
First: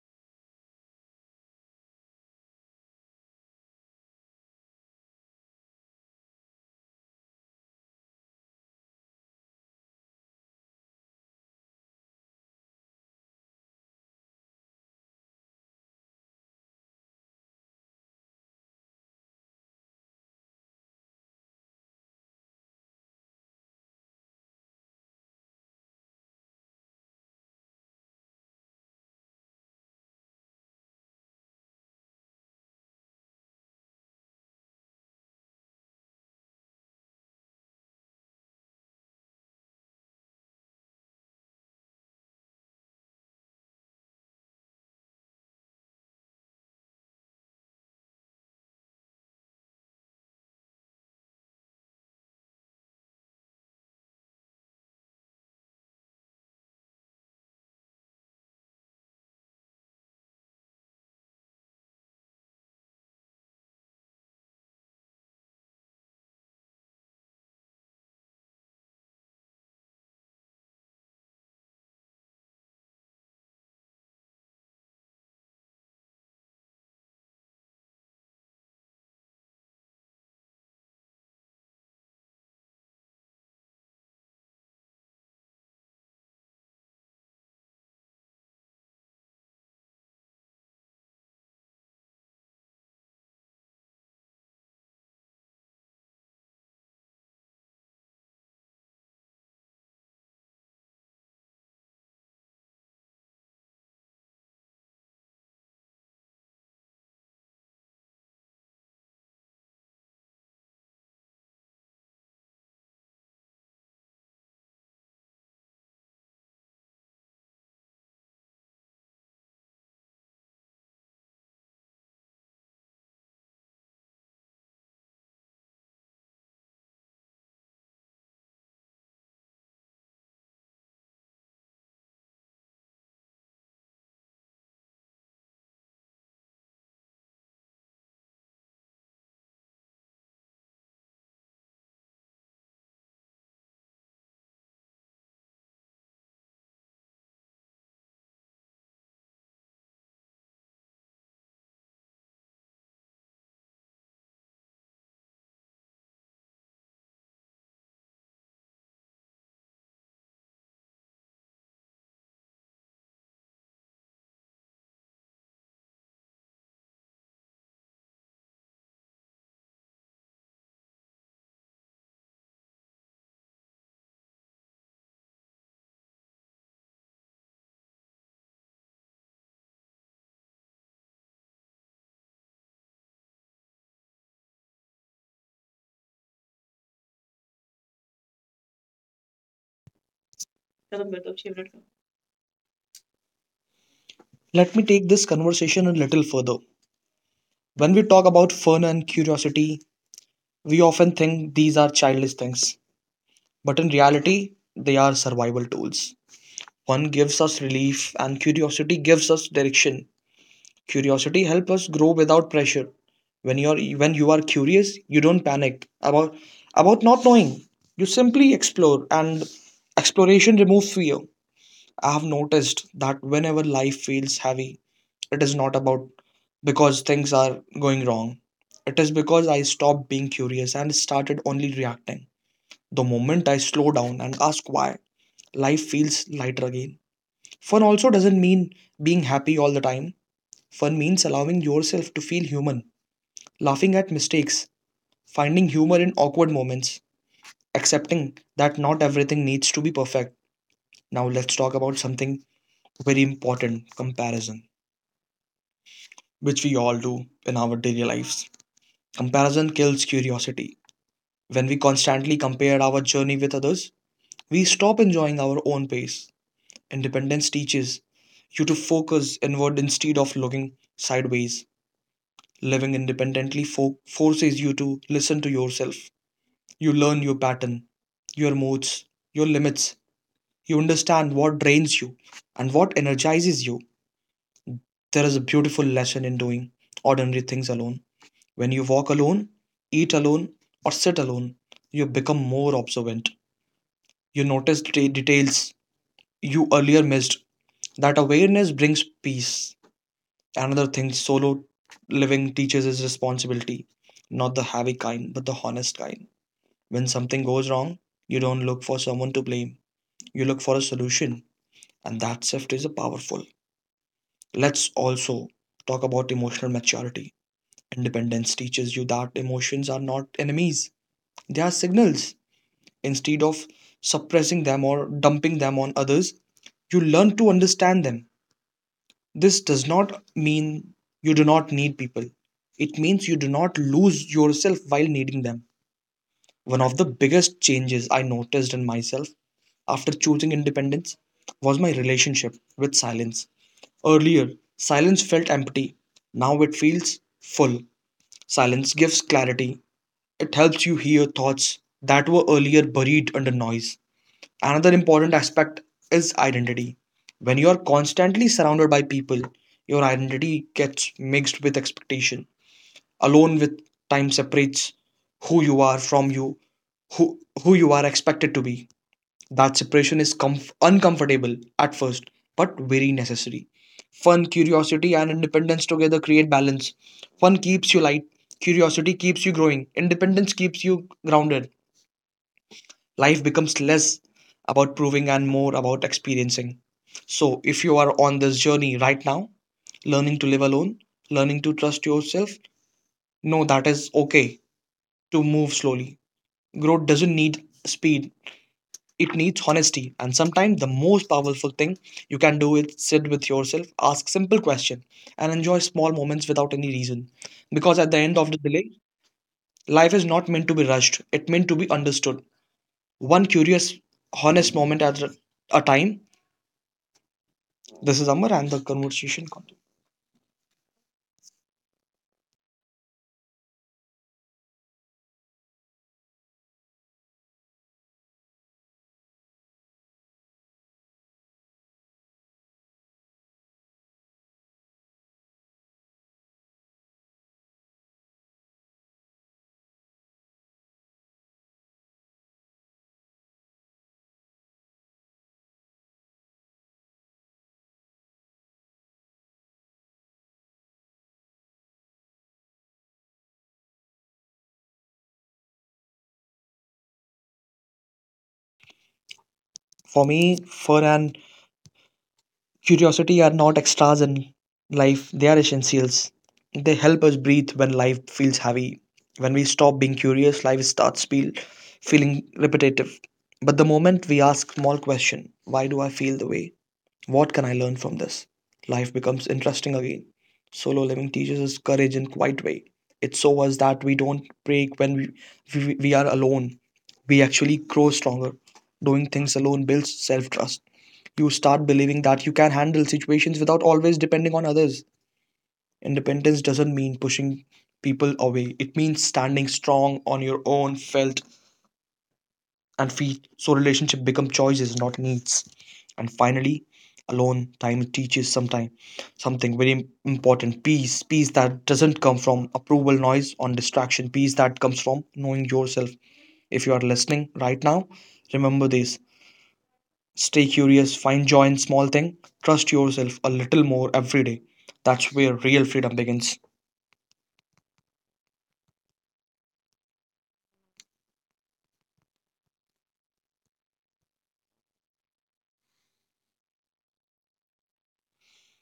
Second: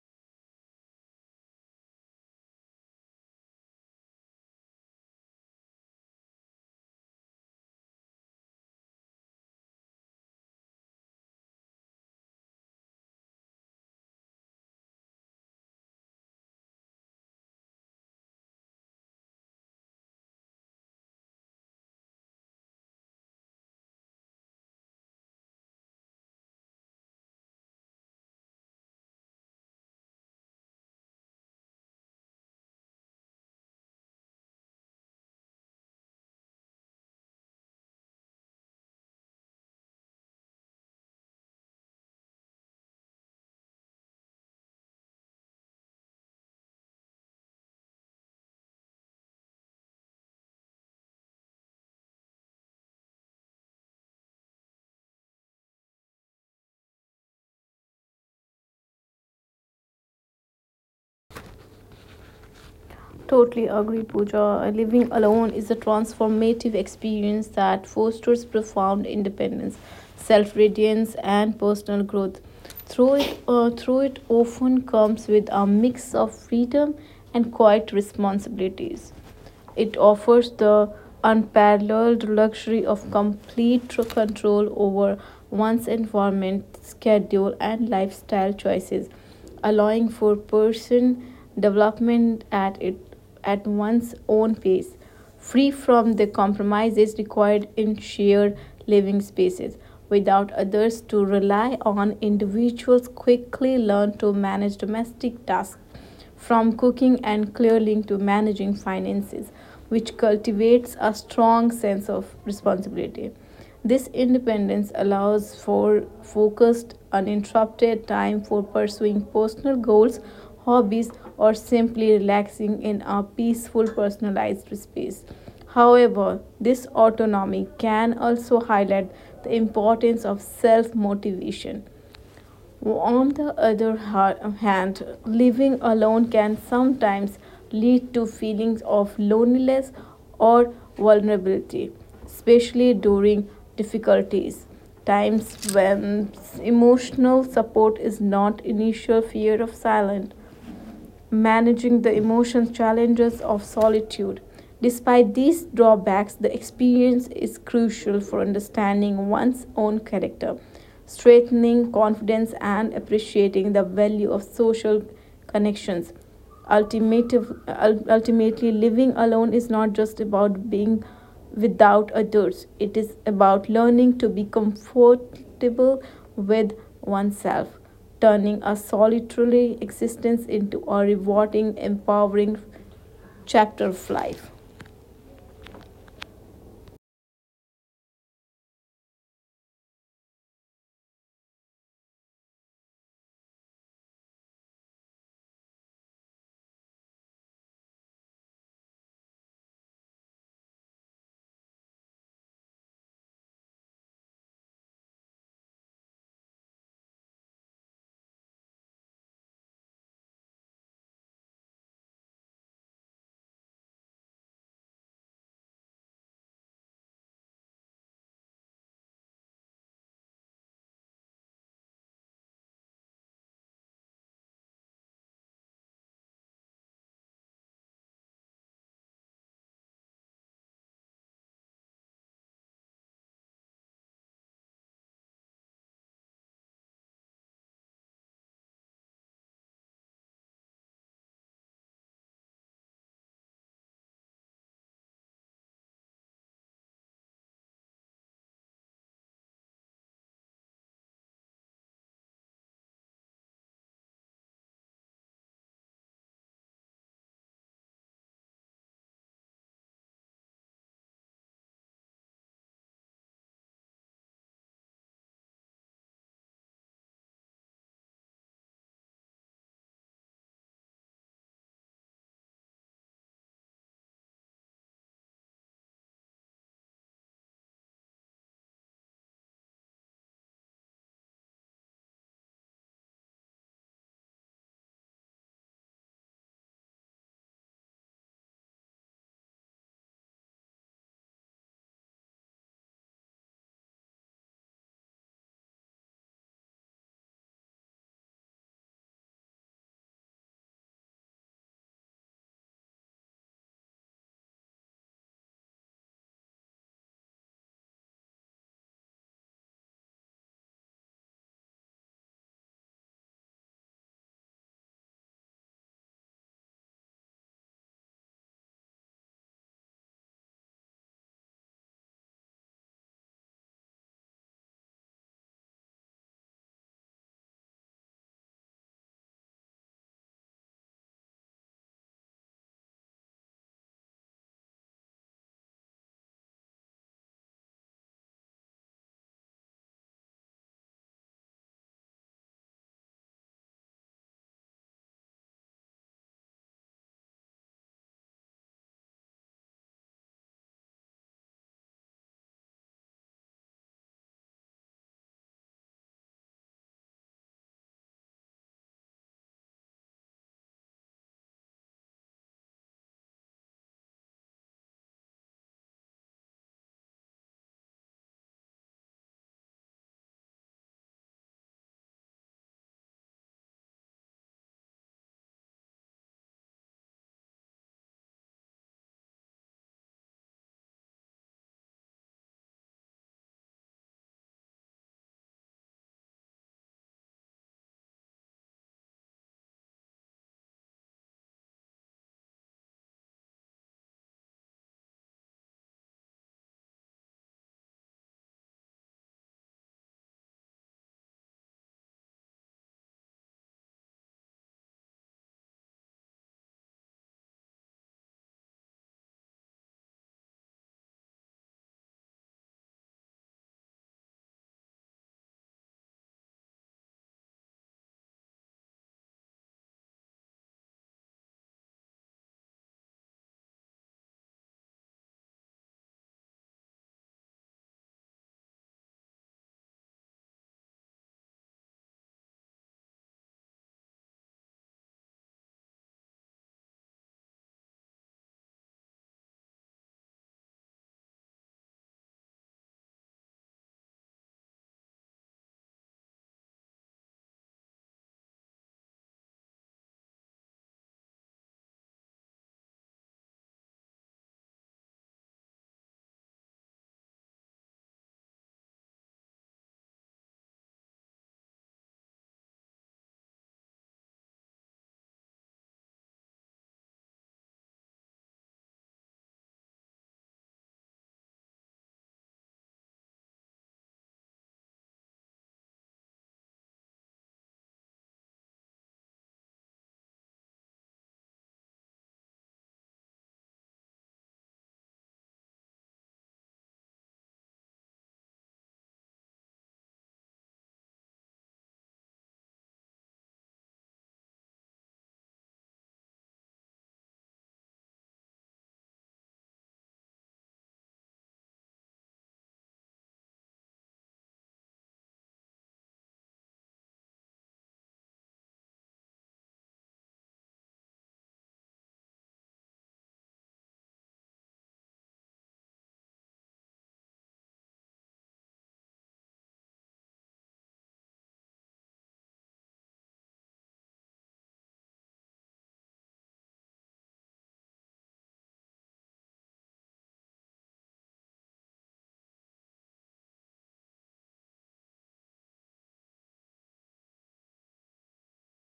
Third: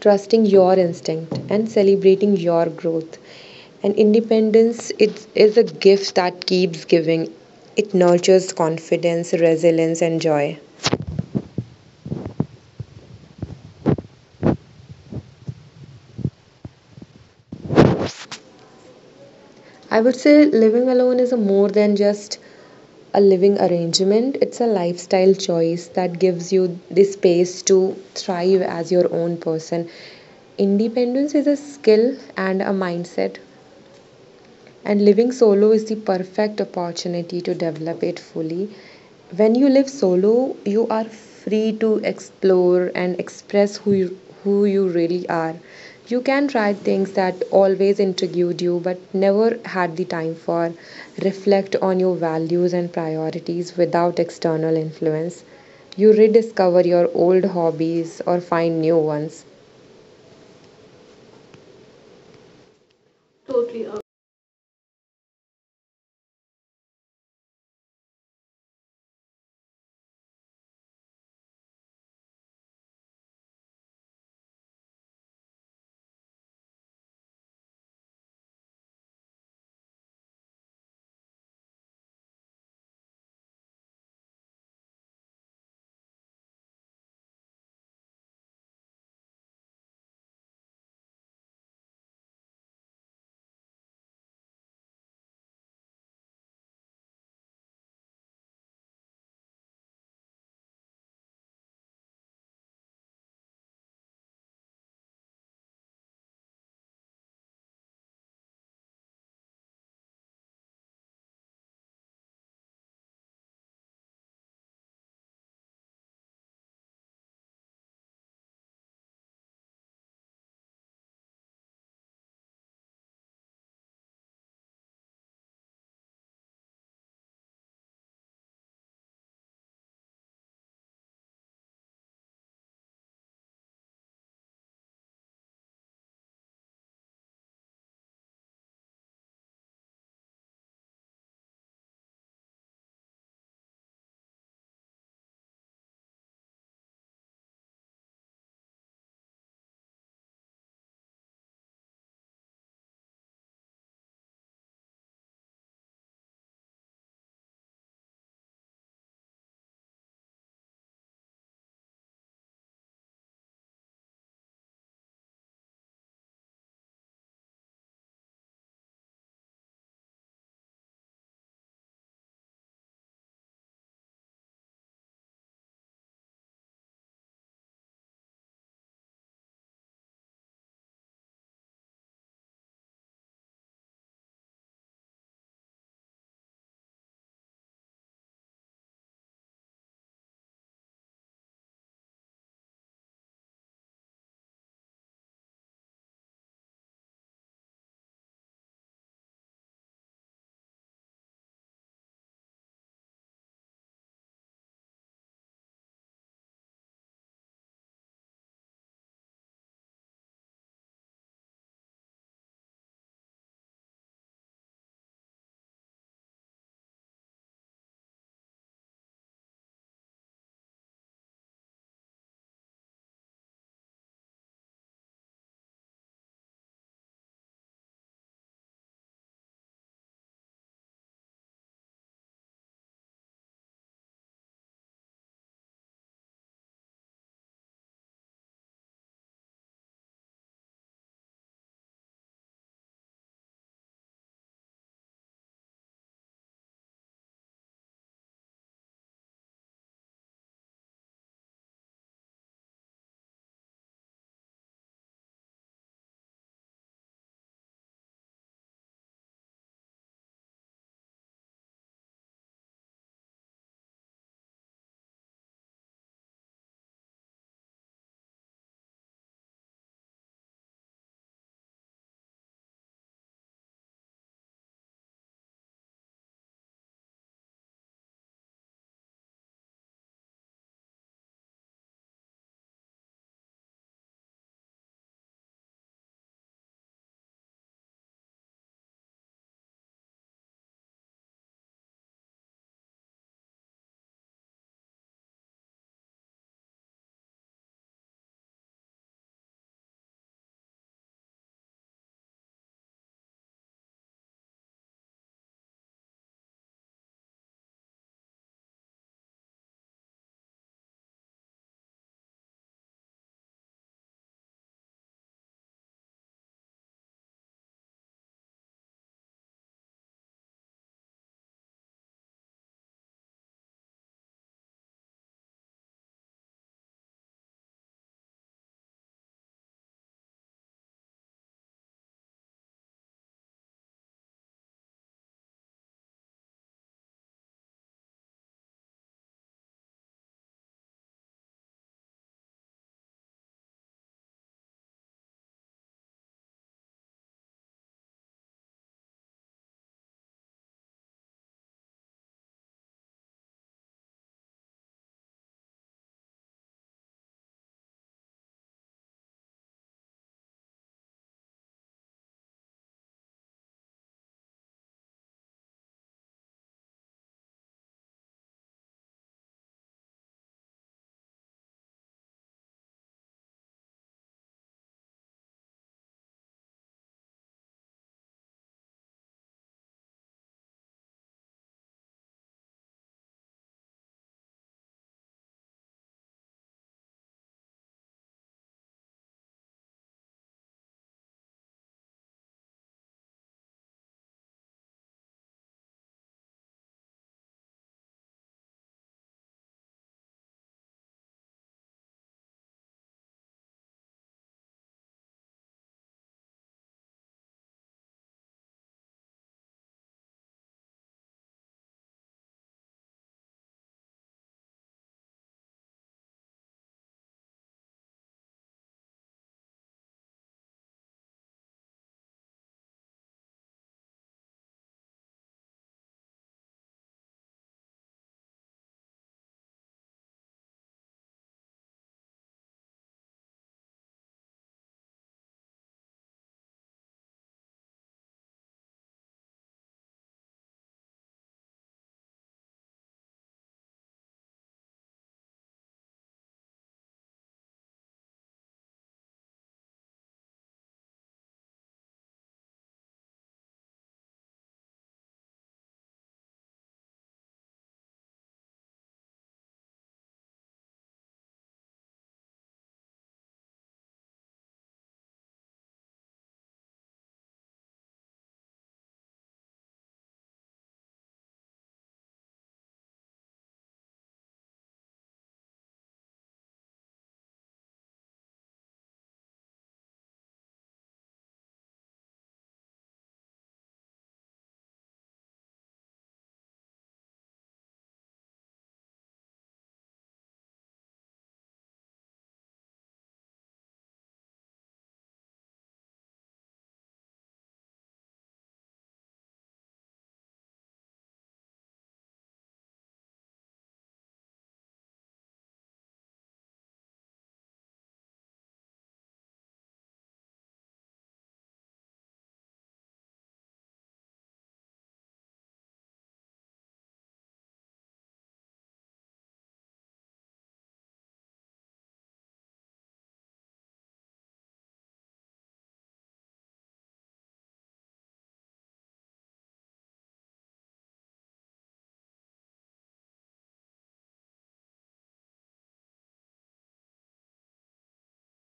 trusting your instinct, and celebrating your growth. And independence, it is a gift that keeps giving. It nurtures confidence, resilience, and joy. I would say living alone is a more than just a living arrangement. It's a lifestyle choice that gives you the space to thrive as your own person. Independence is a skill and a mindset, and living solo is the perfect opportunity to develop it fully. When you live solo, you are free to explore and express who you really are. You can try things that always intrigued you but never had the time for. Reflect on your values and priorities without external influence. You rediscover your old hobbies or find new ones.
totally agree, Pooja. Living alone is a transformative experience that fosters profound independence, self reliance, and personal growth. Through it often comes with a mix of freedom and quiet responsibilities. It offers the unparalleled luxury of complete control over one's environment, schedule, and lifestyle choices, allowing for person development at one's own pace, free from the compromises required in shared living spaces. Without others to rely on, individuals quickly learn to manage domestic tasks from cooking and clearling to managing finances, which cultivates a strong sense of responsibility. This independence allows for focused, uninterrupted time for pursuing personal goals, hobbies, or simply relaxing in a peaceful, personalized space. However, this autonomy can also highlight the importance of self motivation. On the other hand, living alone can sometimes lead to feelings of loneliness or vulnerability, especially during difficulties. Times when emotional support is not initial fear of silence managing the emotional challenges of solitude. Despite these drawbacks, the experience is crucial for understanding one's own character, strengthening confidence, and appreciating the value of social connections. Ultimative- Ultimately, living alone is not just about being without others. It is about learning to be comfortable with oneself, turning a solitary existence into a rewarding, empowering chapter of life.
Let me take this conversation a little further. When we talk about fun and curiosity, we often think these are childish things, but in reality, they are survival tools. One gives us relief, and curiosity gives us direction. Curiosity helps us grow without pressure. When you are curious, you don't panic about not knowing. You simply explore, and exploration removes fear. I have noticed that whenever life feels heavy, it is not about because things are going wrong. It is because I stopped being curious and started only reacting. The moment I slow down and ask why, life feels lighter again. Fun also doesn't mean being happy all the time. Fun means allowing yourself to feel human, laughing at mistakes, finding humor in awkward moments, accepting that not everything needs to be perfect. Now, let's talk about something very important: comparison, which we all do in our daily lives. Comparison kills curiosity. When we constantly compare our journey with others, we stop enjoying our own pace. Independence teaches you to focus inward instead of looking sideways. Living independently forces you to listen to yourself. You learn your pattern, your moods, your limits. You understand what drains you and what energizes you. There is a beautiful lesson in doing ordinary things alone. When you walk alone, eat alone, or sit alone, you become more observant. You notice details you earlier missed. That awareness brings peace. Another thing solo living teaches is responsibility, not the heavy kind, but the honest kind. When something goes wrong, you don't look for someone to blame, you look for a solution, and that shift is powerful. Let's also talk about emotional maturity. Independence teaches you that emotions are not enemies, they are signals. Instead of suppressing them or dumping them on others, you learn to understand them. This does not mean you do not need people. It means you do not lose yourself while needing them. One of the biggest changes I noticed in myself after choosing independence was my relationship with silence. Earlier, silence felt empty. Now it feels full. Silence gives clarity. It helps you hear thoughts that were earlier buried under noise. Another important aspect is identity. When you are constantly surrounded by people, your identity gets mixed with expectation. Alone with time separates who you are from you, who you are expected to be. That separation is uncomfortable at first, but very necessary. Fun, curiosity, and independence together create balance. Fun keeps you light, curiosity keeps you growing, independence keeps you grounded. Life becomes less about proving and more about experiencing. So, if you are on this journey right now, learning to live alone, learning to trust yourself, know that is okay to move slowly. Growth doesn't need speed, it needs honesty. And sometimes the most powerful thing you can do is sit with yourself, ask simple questions, and enjoy small moments without any reason. Because at the end of the delay, life is not meant to be rushed, it meant to be understood. One curious, honest moment at a time. This is Amar, and the conversation continues. For me, fun and curiosity are not extras in life, they are essentials. They help us breathe when life feels heavy. When we stop being curious, life starts feeling repetitive. But the moment we ask small question, why do I feel the way? What can I learn from this? Life becomes interesting again. Solo living teaches us courage in quiet way. It shows us that we don't break when we are alone. We actually grow stronger. Doing things alone builds self trust. You start believing that you can handle situations without always depending on others. Independence doesn't mean pushing people away, it means standing strong on your own felt and feet, so relationship become choices not needs. And finally, alone time teaches sometime something very important: peace, that doesn't come from approval, noise on distraction, peace that comes from knowing yourself. If you are listening right now, remember this: stay curious, find joy in small thing, trust yourself a little more every day. That's where real freedom begins.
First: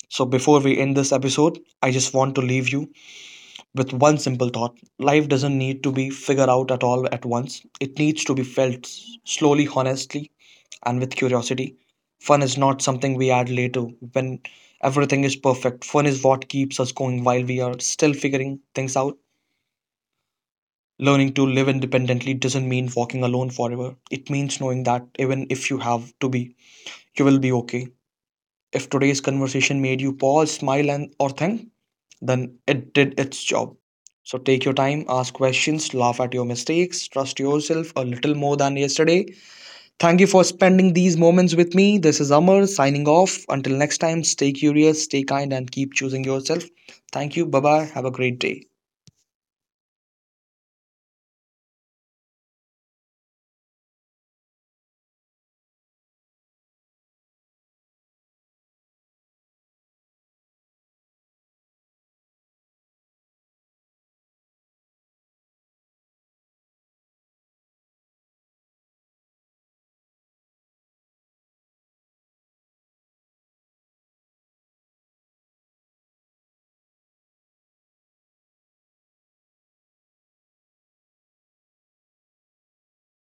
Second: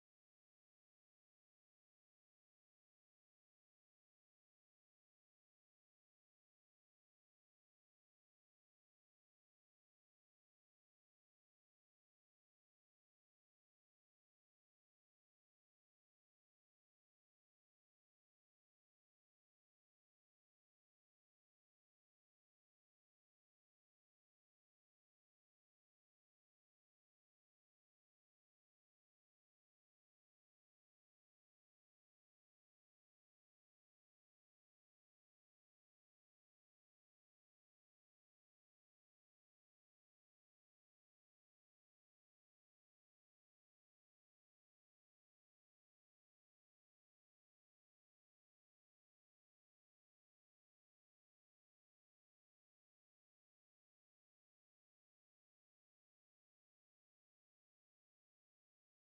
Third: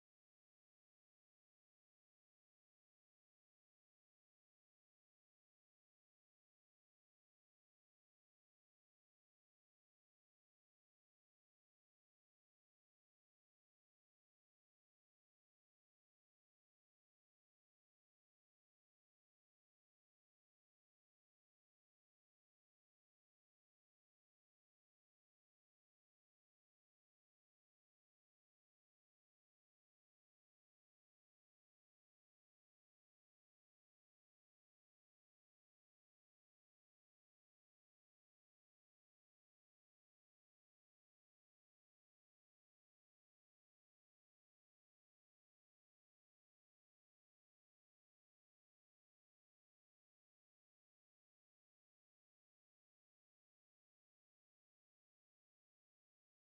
So before we end this episode, I just want to leave you with one simple thought: life doesn't need to be figured out at all at once, it needs to be felt slowly, honestly, and with curiosity. Fun is not something we add later when everything is perfect. Fun is what keeps us going while we are still figuring things out. Learning to live independently doesn't mean walking alone forever. It means knowing that even if you have to be, you will be okay. If today's conversation made you pause, smile, and or think, then it did its job. So take your time, ask questions, laugh at your mistakes, trust yourself a little more than yesterday. Thank you for spending these moments with me. This is Amar signing off. Until next time, stay curious, stay kind, and keep choosing yourself. Thank you. Bye bye. Have a great day.